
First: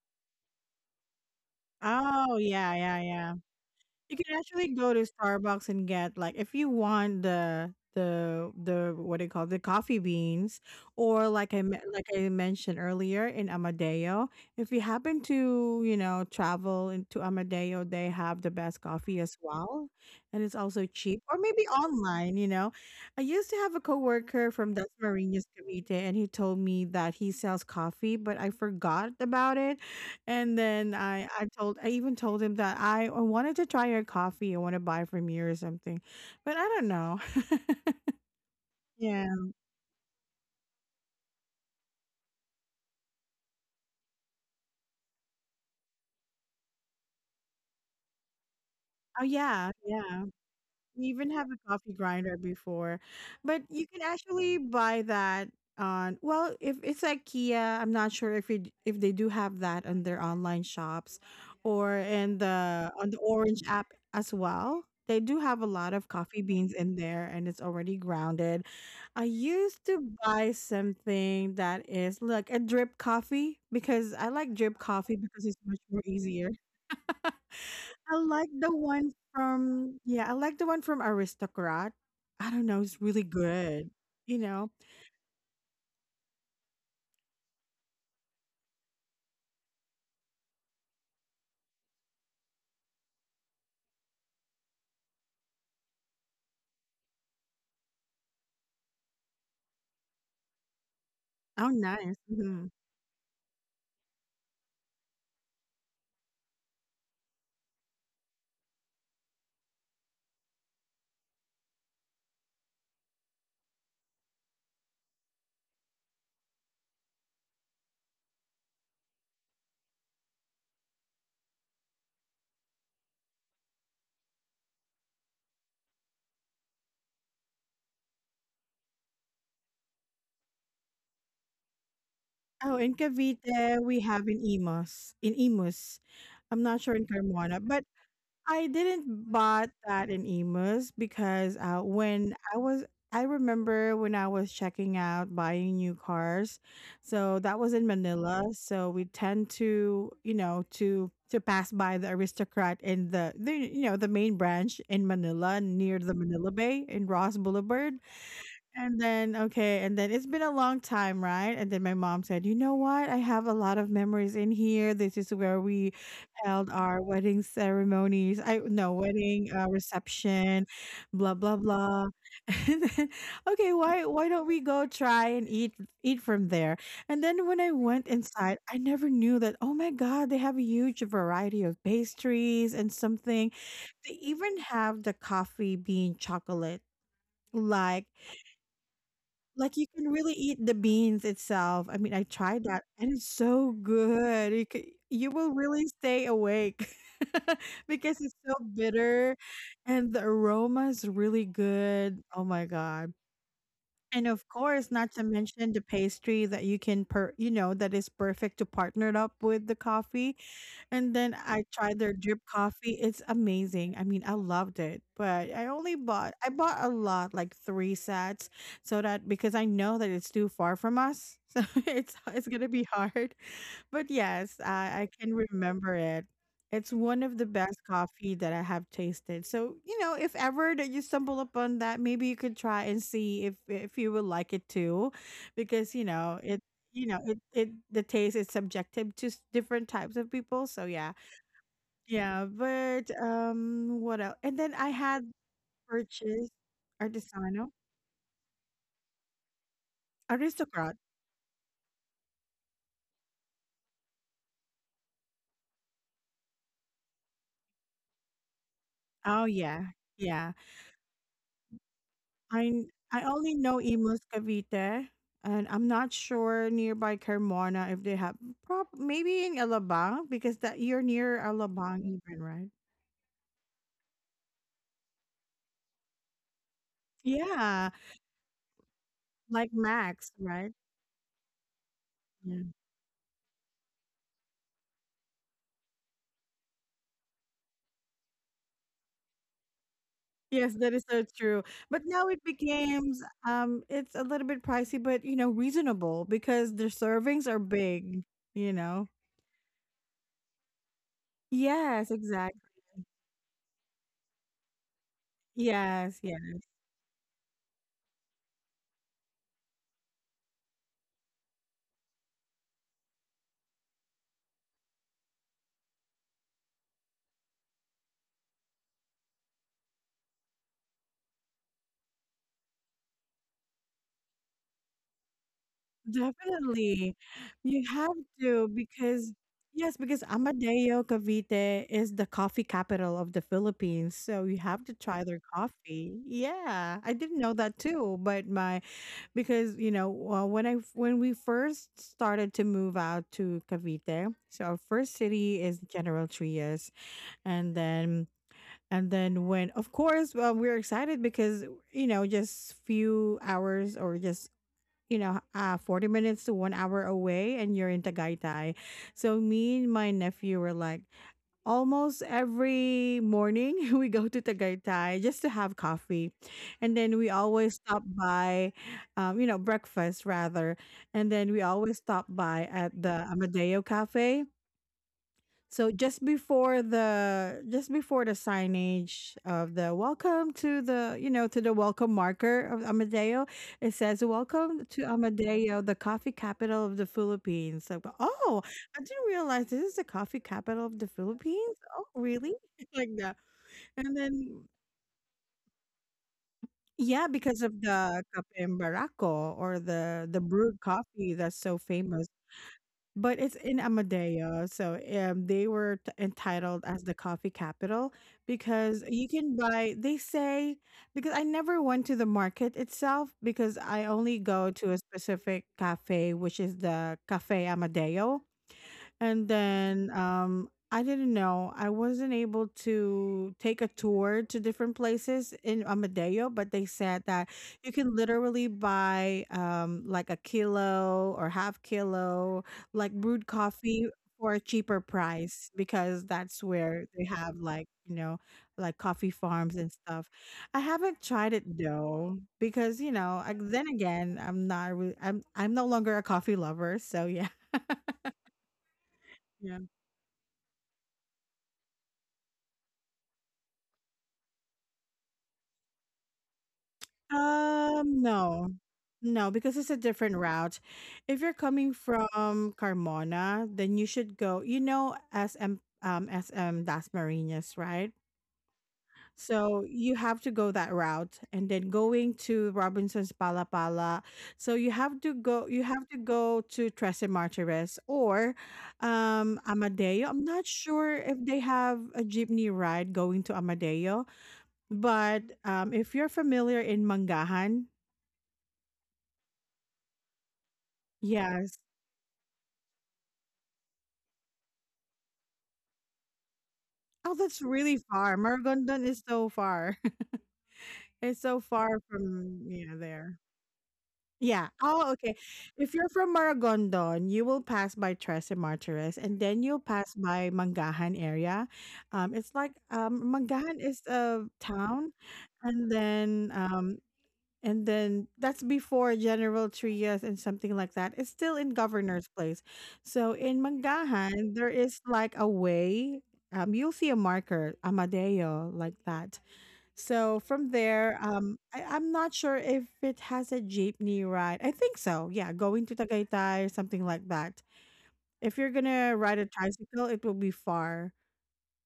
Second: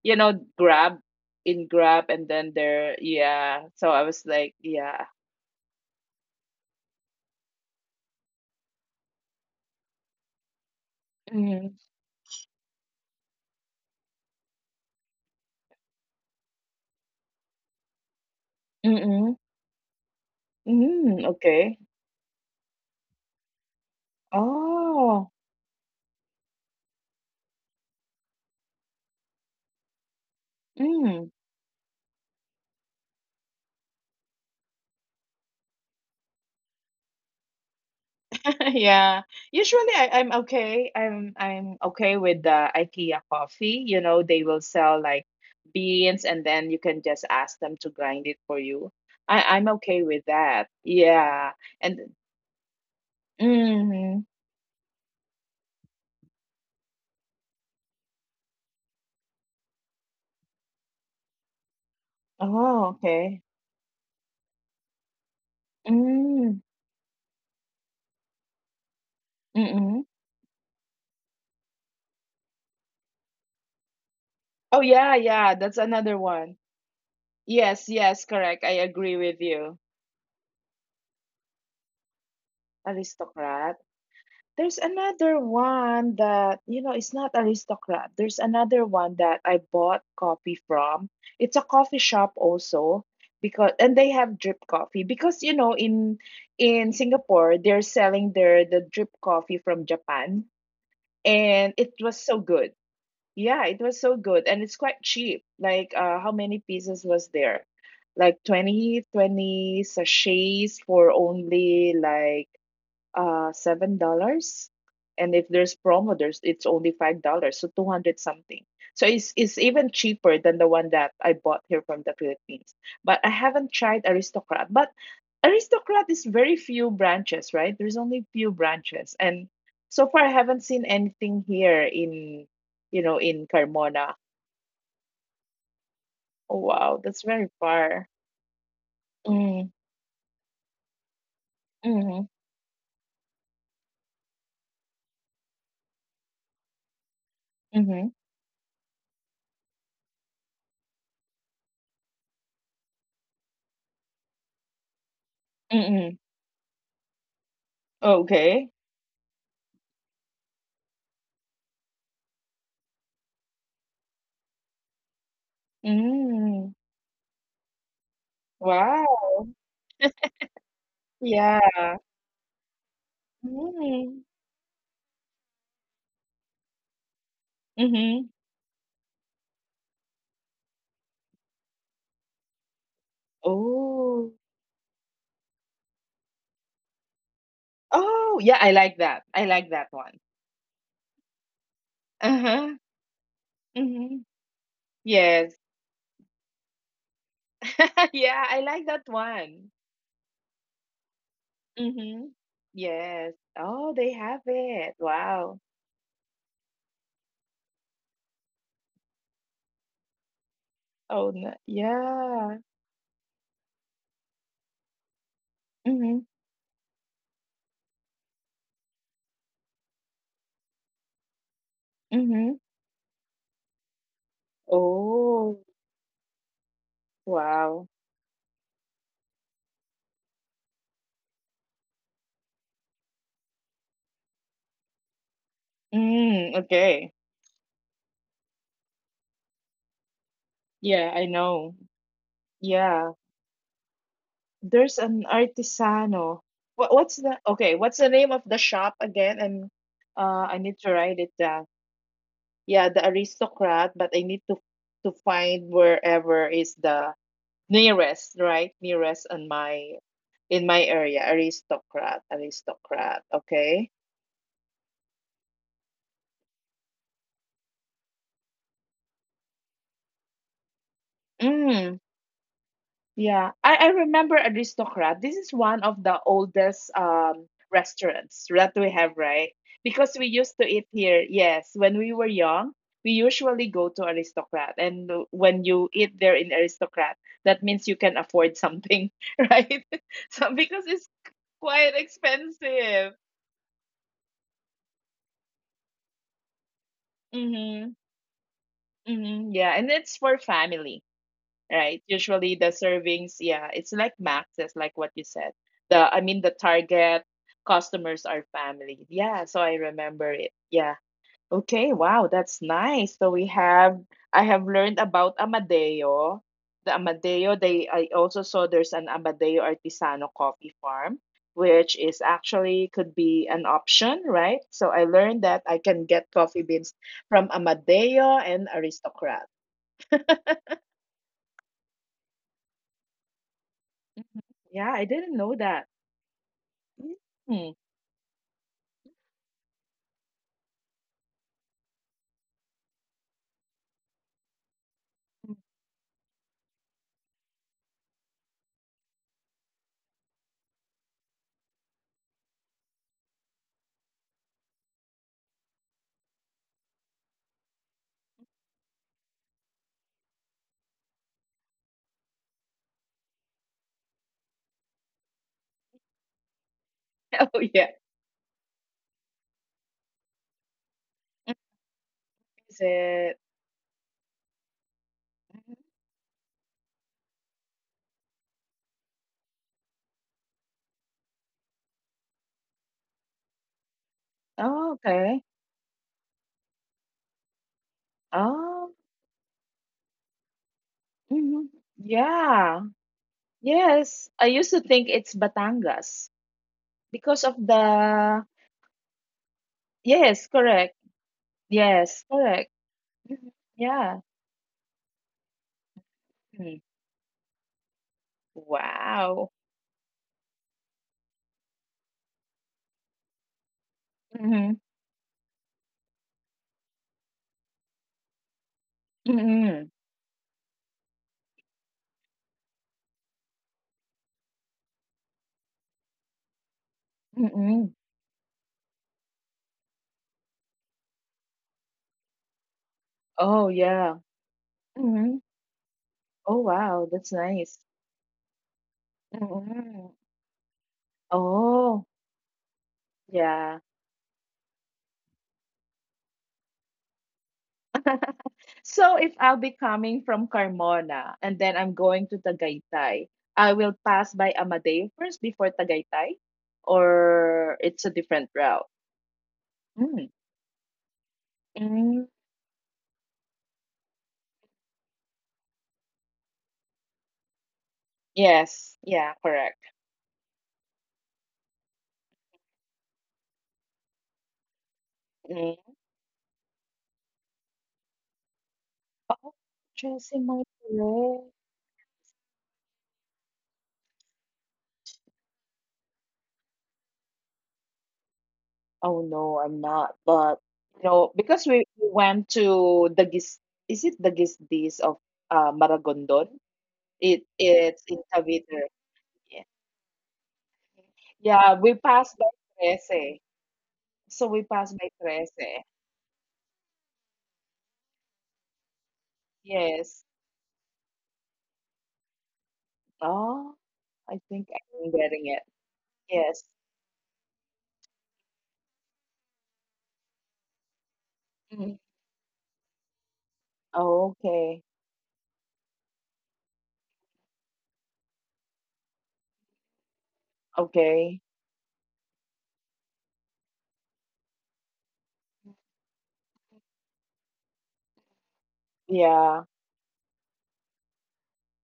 B: you know, Grab, in Grab, and
A: Oh,
B: then
A: yeah,
B: there,
A: yeah, yeah.
B: yeah. So I
A: You
B: was
A: can
B: like,
A: actually go to
B: yeah.
A: Starbucks and get like if you want the what do you call the coffee beans or
B: Mm-hmm.
A: like I mentioned earlier in Amadeo. If you happen to you know travel into Amadeo, they have the best coffee as
B: Mm-hmm.
A: well, and it's also cheap.
B: Mm-hmm.
A: Or maybe
B: Okay.
A: online. You know, I used to have a coworker from
B: Oh.
A: Dasmariñas, Cavite, and he told me that he sells coffee, but I forgot about it and then I told, I even told him that I wanted to try your coffee. I want to buy from you or something, but I don't know.
B: Yeah.
A: yeah.
B: Usually I'm okay. I'm okay with the IKEA coffee. You know, they will sell like beans and then you can just ask them to grind it for you.
A: Oh
B: I'm
A: yeah.
B: okay
A: Yeah.
B: with that.
A: We even have
B: Yeah.
A: a coffee
B: And
A: grinder before, but you can
B: mm-hmm.
A: actually buy that on well, if it's IKEA, I'm not sure if it, if they do have that on their online shops or in
B: Oh,
A: the on the
B: okay.
A: Orange app as well. They do have a lot of coffee
B: Mm,
A: beans in there and it's already grounded. I used
B: mm-hmm.
A: to buy something that is like a drip coffee because I like drip
B: Oh yeah,
A: coffee because
B: yeah.
A: it's
B: That's
A: much more
B: another
A: easier.
B: one. Yes,
A: I
B: yes,
A: like
B: correct.
A: the
B: I
A: one
B: agree with you.
A: from yeah, I like the one from Aristocrat. I don't know, it's really
B: Aristocrat.
A: good. You know?
B: There's another one that, you know, it's not aristocrat. There's another one that I bought coffee from. It's a coffee shop also because and they have drip coffee because you know in Singapore they're selling the drip coffee from Japan
A: Oh,
B: and it
A: nice.
B: was so
A: Mhm.
B: good. Yeah, it was so good and it's quite cheap. Like how many pieces was there? Like 20 sachets for only like $7, and if there's promo there's it's only $5, so 200 something. So it's even cheaper than the one that I bought here from the Philippines. But I haven't tried Aristocrat. But Aristocrat is very few branches, right? There's only few branches, and so far I haven't seen anything here in
A: Oh, in
B: you know in
A: Cavite, we
B: Carmona.
A: have in Imus, in Imus. I'm
B: Oh
A: not sure in
B: wow, that's very
A: Carmona, but
B: far.
A: I didn't bought
B: Mm,
A: that in Emus because
B: mm-hmm,
A: when I was, I remember when I was checking out buying new cars. So that was in
B: mm-hmm,
A: Manila. So we tend to, you know, to pass by the Aristocrat in the you know the main branch in Manila near the
B: mm-hmm.
A: Manila Bay in Ross Boulevard.
B: Okay.
A: And then okay, and then it's been a long time, right? And then my mom said, "You know what? I have a lot of memories in here. This is where we held
B: Mm,
A: our wedding ceremonies. I no
B: wow.
A: wedding reception, blah blah
B: Yeah.
A: blah." And then, okay,
B: Mm.
A: why don't we go try and eat eat from there? And then when I went
B: Mhm.
A: inside, I never knew that. Oh my God, they have a huge variety of pastries and something. They
B: Oh.
A: even have the coffee bean chocolate like
B: Oh, yeah, I like that. I like
A: like, you
B: that
A: can
B: one.
A: really eat the beans itself. I mean, I tried
B: Uh-huh.
A: that, and it's so
B: Mhm.
A: good. You will
B: Yes.
A: really stay awake because it's
B: Yeah,
A: so
B: I like that
A: bitter,
B: one.
A: and the aroma is really good.
B: Mhm.
A: Oh my god.
B: Yes. Oh, they
A: And
B: have
A: of course,
B: it.
A: not to
B: Wow.
A: mention the pastry that you know, that is perfect to partner it up with the coffee. And
B: Oh,
A: then
B: no.
A: I tried their drip
B: Yeah.
A: coffee. It's amazing. I mean, I loved it, but
B: Mhm.
A: I bought a lot, like three sets, so that because I know that it's too far from us. So it's
B: Mhm.
A: gonna be hard. But yes, I can
B: Oh,
A: remember it. It's one of the best
B: wow.
A: coffee that I have tasted. So, you know, if ever that you stumble upon that, maybe you could try and see if you would like it too, because you know it.
B: Mm,
A: You know,
B: okay.
A: it the taste is subjective to s- different types of people. So yeah,
B: Yeah, I know.
A: yeah. But
B: Yeah.
A: what else? And then I
B: There's
A: had
B: an artisano.
A: purchased
B: What what's the
A: Artisano,
B: okay, what's the name of the shop again? And I need
A: Aristocrat.
B: to write it down. Yeah, the aristocrat, but I need to find wherever is the nearest, right? Nearest
A: Oh
B: on
A: yeah,
B: my
A: yeah.
B: in my area, aristocrat,
A: I
B: aristocrat.
A: only know
B: Okay.
A: Imus Cavite, and I'm not sure nearby Carmona if they have prob maybe in Alabang because that you're near
B: Mm.
A: Alabang even, right?
B: Yeah, I remember Aristocrat. This is one of the oldest
A: Yeah,
B: restaurants that we have, right?
A: like
B: Because we
A: Max,
B: used to
A: right?
B: eat here. Yes, when we were
A: Yeah.
B: young, we usually go to Aristocrat, and when you eat there in Aristocrat, that means you can afford something, right? So
A: Yes,
B: because
A: that is
B: it's
A: so true.
B: quite
A: But now it
B: expensive.
A: becomes it's a little bit pricey but you know reasonable because their servings are
B: Mm-hmm.
A: big, you know.
B: Mm-hmm. Yeah, and it's for family. Right?
A: Yes,
B: Usually
A: exactly.
B: the servings, yeah, it's like maxes, like what you said. The
A: Yes,
B: I mean the target customers are family. Yeah, so I remember it. Yeah. Okay, wow, that's nice. So we have I have learned about Amadeo. The Amadeo, they I also saw there's an Amadeo Artisano coffee farm, which is actually could be an option, right? So I learned that I can get coffee beans
A: Definitely.
B: from
A: You have
B: Amadeo
A: to
B: and
A: because
B: Aristocrat.
A: yes, because Amadeo Cavite is the coffee capital of the Philippines. So you have
B: Yeah,
A: to
B: I
A: try
B: didn't
A: their
B: know that.
A: coffee. Yeah, I didn't know
B: Hmm.
A: that too, but my because you know, when I when we first started to move out to Cavite, so our first city is General Trias and then and then when of course well, we're excited because you know just few hours or just you know, 40 minutes to one hour away and you're in Tagaytay. So me and my nephew were like, almost every morning we go to Tagaytay just to have coffee. And then we
B: Oh,
A: always
B: yeah.
A: stop by, you know, breakfast rather. And then we always stop by
B: Is
A: at the
B: it?
A: Amadeo Cafe so just before the signage of the welcome to the you know to the welcome marker of Amadeo, it says welcome
B: Oh,
A: to
B: okay.
A: Amadeo, the coffee capital of the Philippines. Like, oh,
B: Oh,
A: I didn't realize this is the coffee capital of the
B: mhm.
A: Philippines. Oh, really?
B: Yeah.
A: like that. And
B: Yes. I
A: then
B: used to think it's Batangas
A: yeah,
B: because of
A: because of the
B: the.
A: kape barako or the
B: Yes,
A: brewed
B: correct.
A: coffee that's so
B: Yes,
A: famous.
B: correct.
A: But
B: Mhm.
A: it's in
B: Yeah.
A: Amadeo. So they were
B: Mm.
A: entitled as the coffee capital because you
B: Wow.
A: can buy, they say, because I never went to the market itself because I only go
B: Mm-hmm.
A: to a specific cafe, which is the Cafe Amadeo. And
B: Mm-hmm.
A: then I didn't know. I wasn't able to take a tour to different places in Amadeo, but they said that
B: Mm-hmm.
A: you can literally buy like a kilo or half kilo like brewed
B: Oh,
A: coffee
B: yeah.
A: for a cheaper
B: Mm-hmm.
A: price because that's
B: Oh,
A: where
B: wow.
A: they
B: That's
A: have
B: nice.
A: like, like coffee farms and
B: Mm-hmm.
A: stuff. I haven't tried it
B: Oh,
A: though because, you know,
B: yeah.
A: then again, I'm not really I'm no longer a coffee lover, so yeah.
B: So if I'll be coming from Carmona and then I'm going to Tagaytay, I will pass by Amadeo first before Tagaytay, or it's a different
A: No.
B: route.
A: No, because it's a
B: Mm.
A: different route. If you're coming
B: Mm.
A: from Carmona, then you should go, you know, SM SM Das Marinas, right?
B: Yes, yeah, correct.
A: So you have to go that route and then going to Robinson's Palapala. So you have to go
B: Mm.
A: to Tres Martires or
B: Oh,
A: Amadeo.
B: Jose
A: I'm not sure if
B: Martirez.
A: they have a jeepney ride going to Amadeo, but if you're familiar in Mangahan.
B: Oh no, I'm not. But you know, because
A: Yes.
B: we went to the gis is it the Gisdis of Maragondon?
A: Oh,
B: It
A: that's really
B: it's in
A: far.
B: Cavite.
A: Maragondon is so
B: Yeah,
A: far. It's so
B: yeah. We
A: far
B: passed by
A: from, yeah, there.
B: Trece. So we
A: Yeah.
B: passed by
A: Oh, okay.
B: Trece.
A: If you're from Maragondon, you will pass by Tres Martires and then you'll pass
B: Yes.
A: by Mangahan area. It's like
B: Oh,
A: Mangahan is
B: I
A: a
B: think I'm
A: town,
B: getting it.
A: and then
B: Yes.
A: and then that's before General Trias and something like that. It's still in
B: Mhm.
A: governor's place. So in
B: Oh,
A: Mangahan, there
B: okay.
A: is like a way. You'll see a marker, Amadeo, like that. So from there,
B: Okay.
A: I'm not sure if it has a jeepney ride. I think so. Yeah, going to Tagaytay or something like that. If you're gonna ride a
B: Yeah.
A: tricycle, it will be far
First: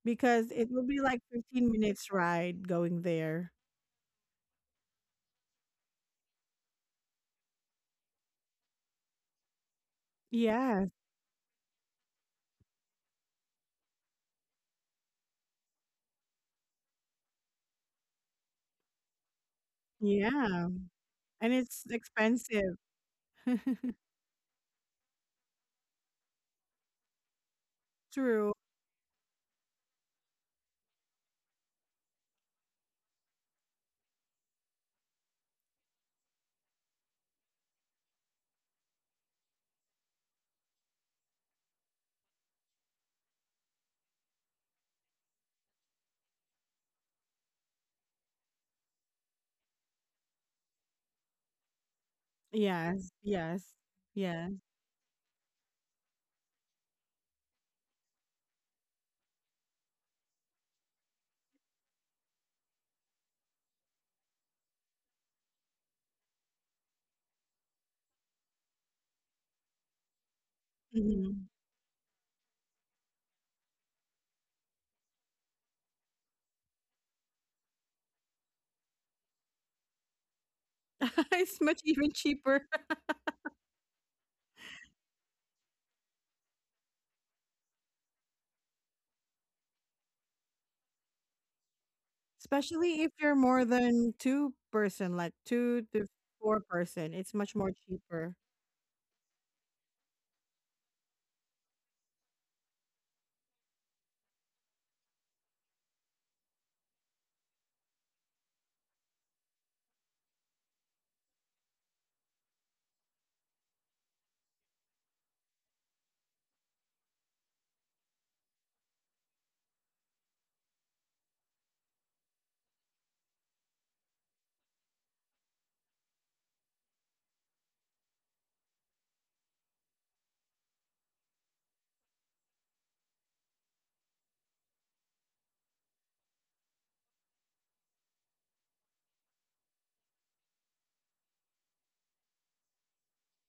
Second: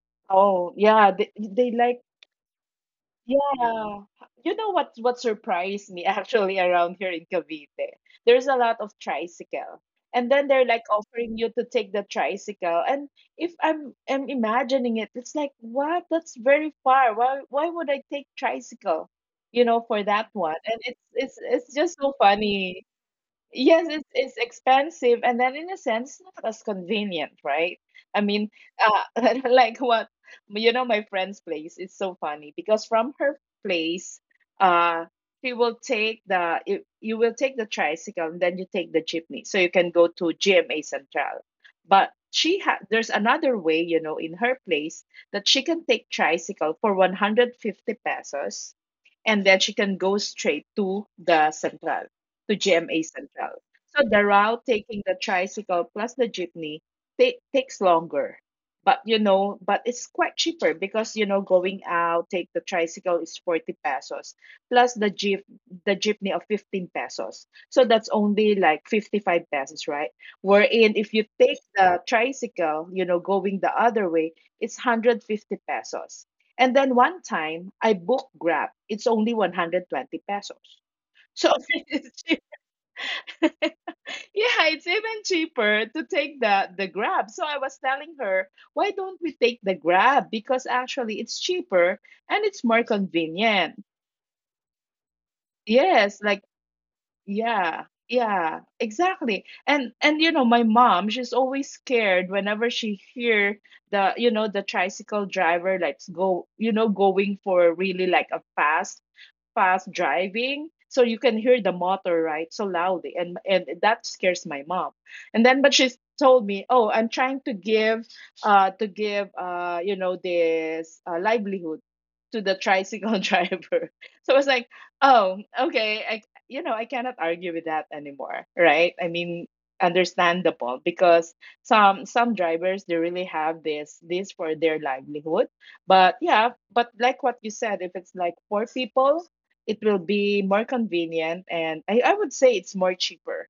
A: because it
B: Oh,
A: will be
B: yeah.
A: like 15
B: They like
A: minutes ride going there.
B: yeah. You know what surprised me actually around here in Cavite? There's a lot of tricycle. And then they're like
A: Yes,
B: offering you to take the tricycle. And if I'm imagining it, it's like, what? That's very far. Why would I take tricycle? You know, for that one.
A: yeah.
B: And it's
A: And
B: it's
A: it's
B: just so
A: expensive.
B: funny. Yes, it's expensive, and then in a sense not as convenient, right? I mean,
A: True.
B: like what you know, my friend's place. It's so funny because from her place, uh, she will take the you will take the tricycle, and then you take the jeepney, so you can go to GMA Central. But she had there's another way, you know, in her place that she can take tricycle for 150 pesos, and then she can go straight to the Central, to GMA
A: Yes,
B: Central.
A: yes,
B: So the
A: yes.
B: route taking the tricycle plus the jeepney ta- takes longer. But you know, but it's quite cheaper because you know going out take the tricycle is 40 pesos plus the jeepney of 15 pesos. So that's only like 55 pesos, right? Wherein if you
A: Mhm.
B: take the tricycle, you know, going the other way, it's 150 pesos. And then one time, I booked Grab. It's only 120 pesos. So
A: It's much even
B: it's cheap.
A: cheaper,
B: Yeah, it's even cheaper to take the Grab. So I was telling her, why don't we take the Grab? Because actually it's cheaper and it's more
A: especially if you're more
B: convenient.
A: than two person, like two to
B: Yes, like
A: four person. It's much more
B: yeah.
A: cheaper.
B: Yeah, exactly. And you know, my mom, she's always scared whenever she hear the, you know, the tricycle driver like go, you know, going for really like a fast driving, so you can hear the motor right so loudly, and that scares my mom. And then but she's told me, oh, I'm trying to give you know this livelihood to the tricycle driver. So I was like, oh, okay, I you know, I cannot argue with that anymore, right? I mean, understandable because some drivers they really have this for their livelihood. But yeah, but like what you said, if it's like four people, it will be more convenient, and I would say it's more cheaper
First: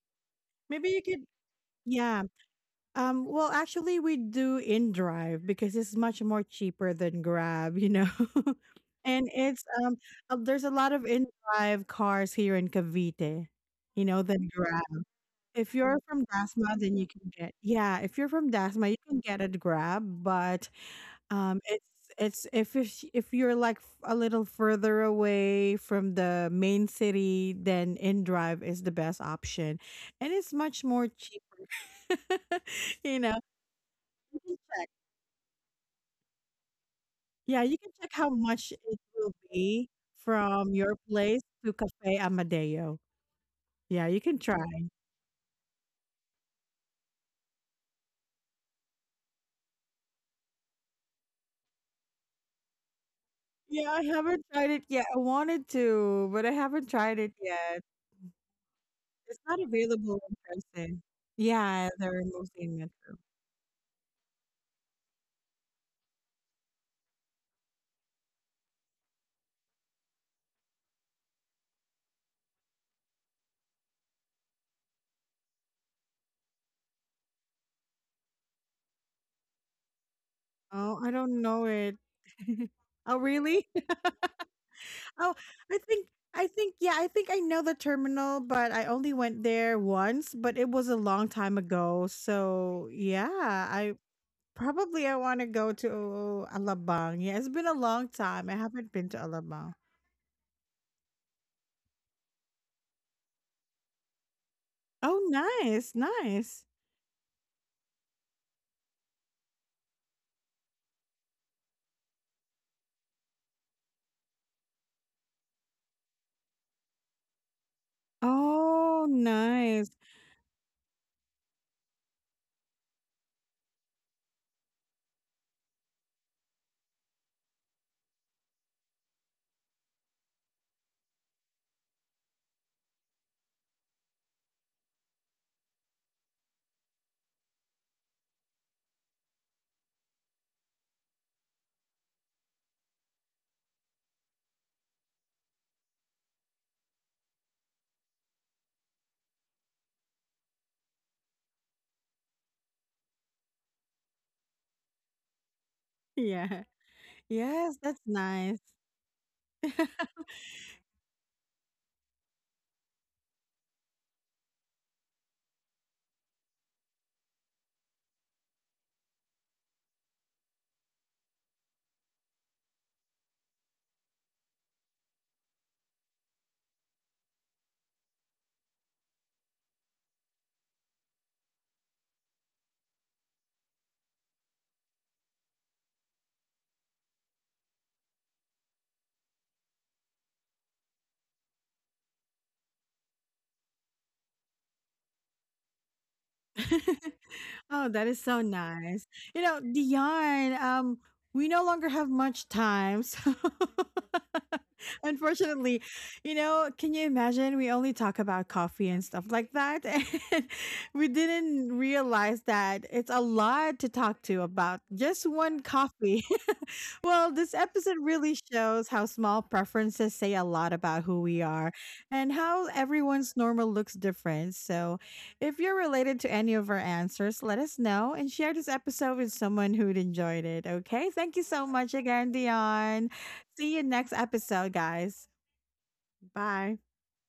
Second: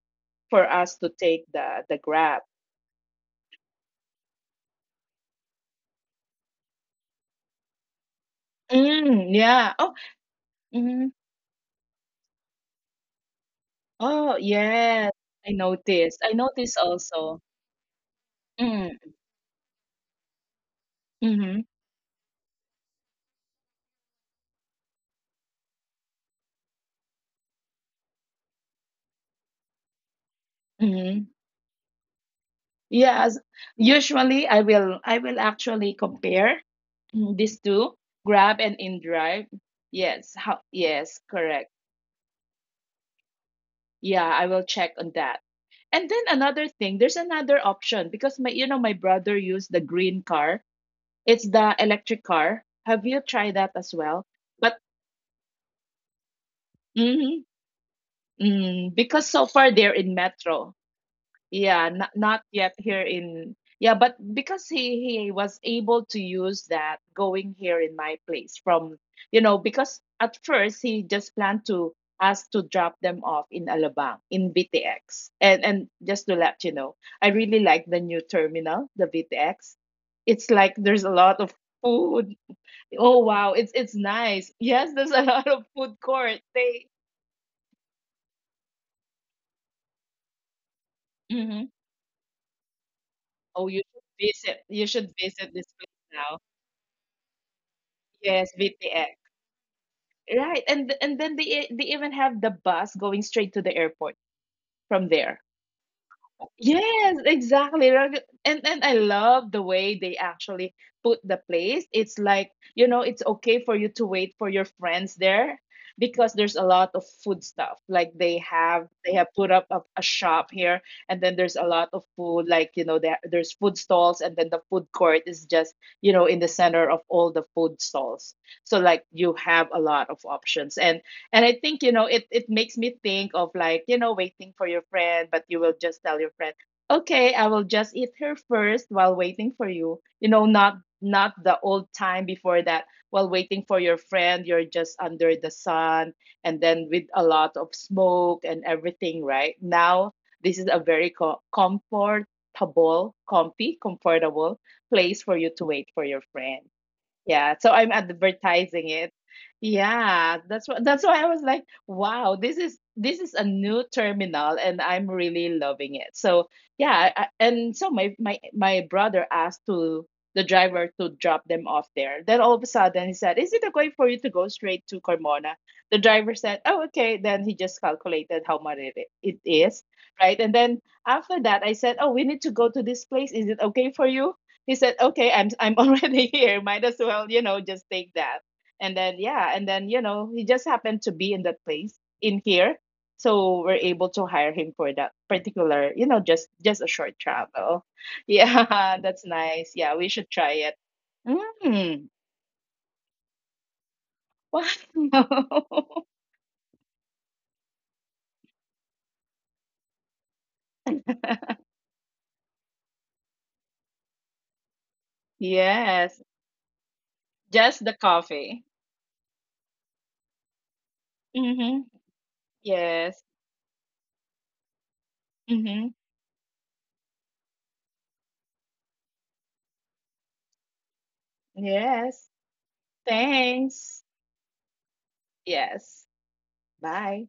B: for
A: Maybe
B: us
A: you
B: to
A: could,
B: take the
A: yeah.
B: Grab.
A: Well, actually, we do in drive because it's much more cheaper than Grab, you know. And
B: Mm,
A: it's
B: yeah. Oh,
A: there's a lot of
B: mm,
A: in drive cars here in Cavite, you know,
B: oh,
A: than Grab.
B: yes. I
A: If you're
B: noticed.
A: from
B: I
A: Dasma,
B: noticed
A: then you can
B: also.
A: get yeah, if you're from Dasma, you
B: Mm,
A: can get a Grab, but,
B: mm-hmm,
A: it's if it's if you're, like, f a little further away from the main city, then InDrive is the best option, and it's much more
B: mm-hmm.
A: cheaper. You know,
B: Yes.
A: you
B: Usually
A: can check.
B: I will actually compare mm,
A: Yeah,
B: these
A: you can
B: two,
A: check how
B: Grab
A: much it
B: and
A: will
B: InDrive.
A: be
B: Yes. How,
A: from your
B: yes,
A: place to
B: correct.
A: Cafe Amadeo. Yeah, you
B: Yeah,
A: can
B: I will
A: try.
B: check on that. And then another thing, there's another option because my you know my brother used the green car. It's the electric car. Have you tried that
A: Yeah,
B: as
A: I
B: well?
A: haven't tried
B: But
A: it yet. I wanted to, but I haven't tried it
B: mhm,
A: yet.
B: mm, because
A: It's
B: so
A: not
B: far they're in
A: available in
B: metro.
A: Presque. Yeah,
B: Yeah, not
A: they're
B: not
A: mostly
B: yet
A: in
B: here
A: Metro.
B: in. Yeah, but because he was able to use that going here in my place from, you know, because at first he just planned to ask to drop them off in Alabang in BTX. And just to let you know, I really like the new terminal, the BTX. It's like
A: Oh,
B: there's
A: I
B: a lot
A: don't
B: of
A: know it.
B: food
A: Oh,
B: oh wow,
A: really?
B: it's nice. Yes, there's a
A: Oh,
B: lot of
A: I
B: food
A: think
B: court.
A: I think
B: They
A: yeah, I think I know the terminal, but I only went there once, but it was a long time
B: mhm.
A: ago. So, yeah,
B: Oh, you
A: I
B: should visit. You
A: probably I
B: should
A: want to
B: visit this
A: go to
B: place now.
A: Alabang. Yeah, it's been a long time. I
B: Yes,
A: haven't been to
B: VTX.
A: Alabang.
B: Right, and then they even have the bus going straight to the airport from
A: Oh,
B: there.
A: nice. Nice.
B: Yes, exactly. Rag- and I love the way they actually put the place. It's like, you know, it's okay for you to wait for your friends there because there's a lot of food stuff. Like
A: Oh,
B: they have put up
A: nice.
B: a shop here, and then there's a lot of food, like, you know, there's food stalls, and then the food court is just, you know, in the center of all the food stalls. So like you have a lot of options. And I think, you know, it makes me think of like, you know, waiting for your friend, but you will just tell your friend, okay, I will just eat her first while waiting for you. You know, not not the old time before that, while waiting for your friend, you're just under the sun and then with a lot of smoke and everything, right? Now, this is a very comfortable place for you to wait for your friend.
A: Yeah.
B: Yeah, so
A: Yes,
B: I'm
A: that's nice.
B: advertising it. Yeah, that's what that's why I was like, wow, this is a new terminal and I'm really loving it. So, yeah, and so my brother asked to the driver to drop them off there. Then all of a sudden he said, "Is it okay for you to go straight to Carmona?" The driver said, "Oh, okay." Then he just calculated how much it is, right? And then after that I said, "Oh, we need to go to this place. Is it okay for you?" He said, "Okay, I'm I'm already here. Might as well, you know, just take that." And then yeah, and then you know, he just happened to be in that place in here, so we're able to hire him for that particular, you know, just a short travel.
A: Oh, that is so
B: Yeah,
A: nice.
B: that's
A: You know,
B: nice. Yeah, we should
A: Dion,
B: try it.
A: we no longer
B: Mm,
A: have much time. So
B: wow.
A: unfortunately, you know, can you imagine we only talk about coffee and stuff like that? And we didn't realize that it's a lot to talk to about just one
B: Yes,
A: coffee. Well, this
B: just the
A: episode really
B: coffee.
A: shows how small preferences say a lot about who we are
B: Mm-hmm.
A: and how
B: Yes.
A: everyone's normal looks different. So, if you're
B: Mm-hmm.
A: related to any of our answers, let us know and share this episode with someone who'd enjoyed it. Okay. Thank you so much
B: Yes.
A: again, Dion. See you
B: Thanks.
A: next episode, guys.
B: Yes.
A: Bye.
B: Bye.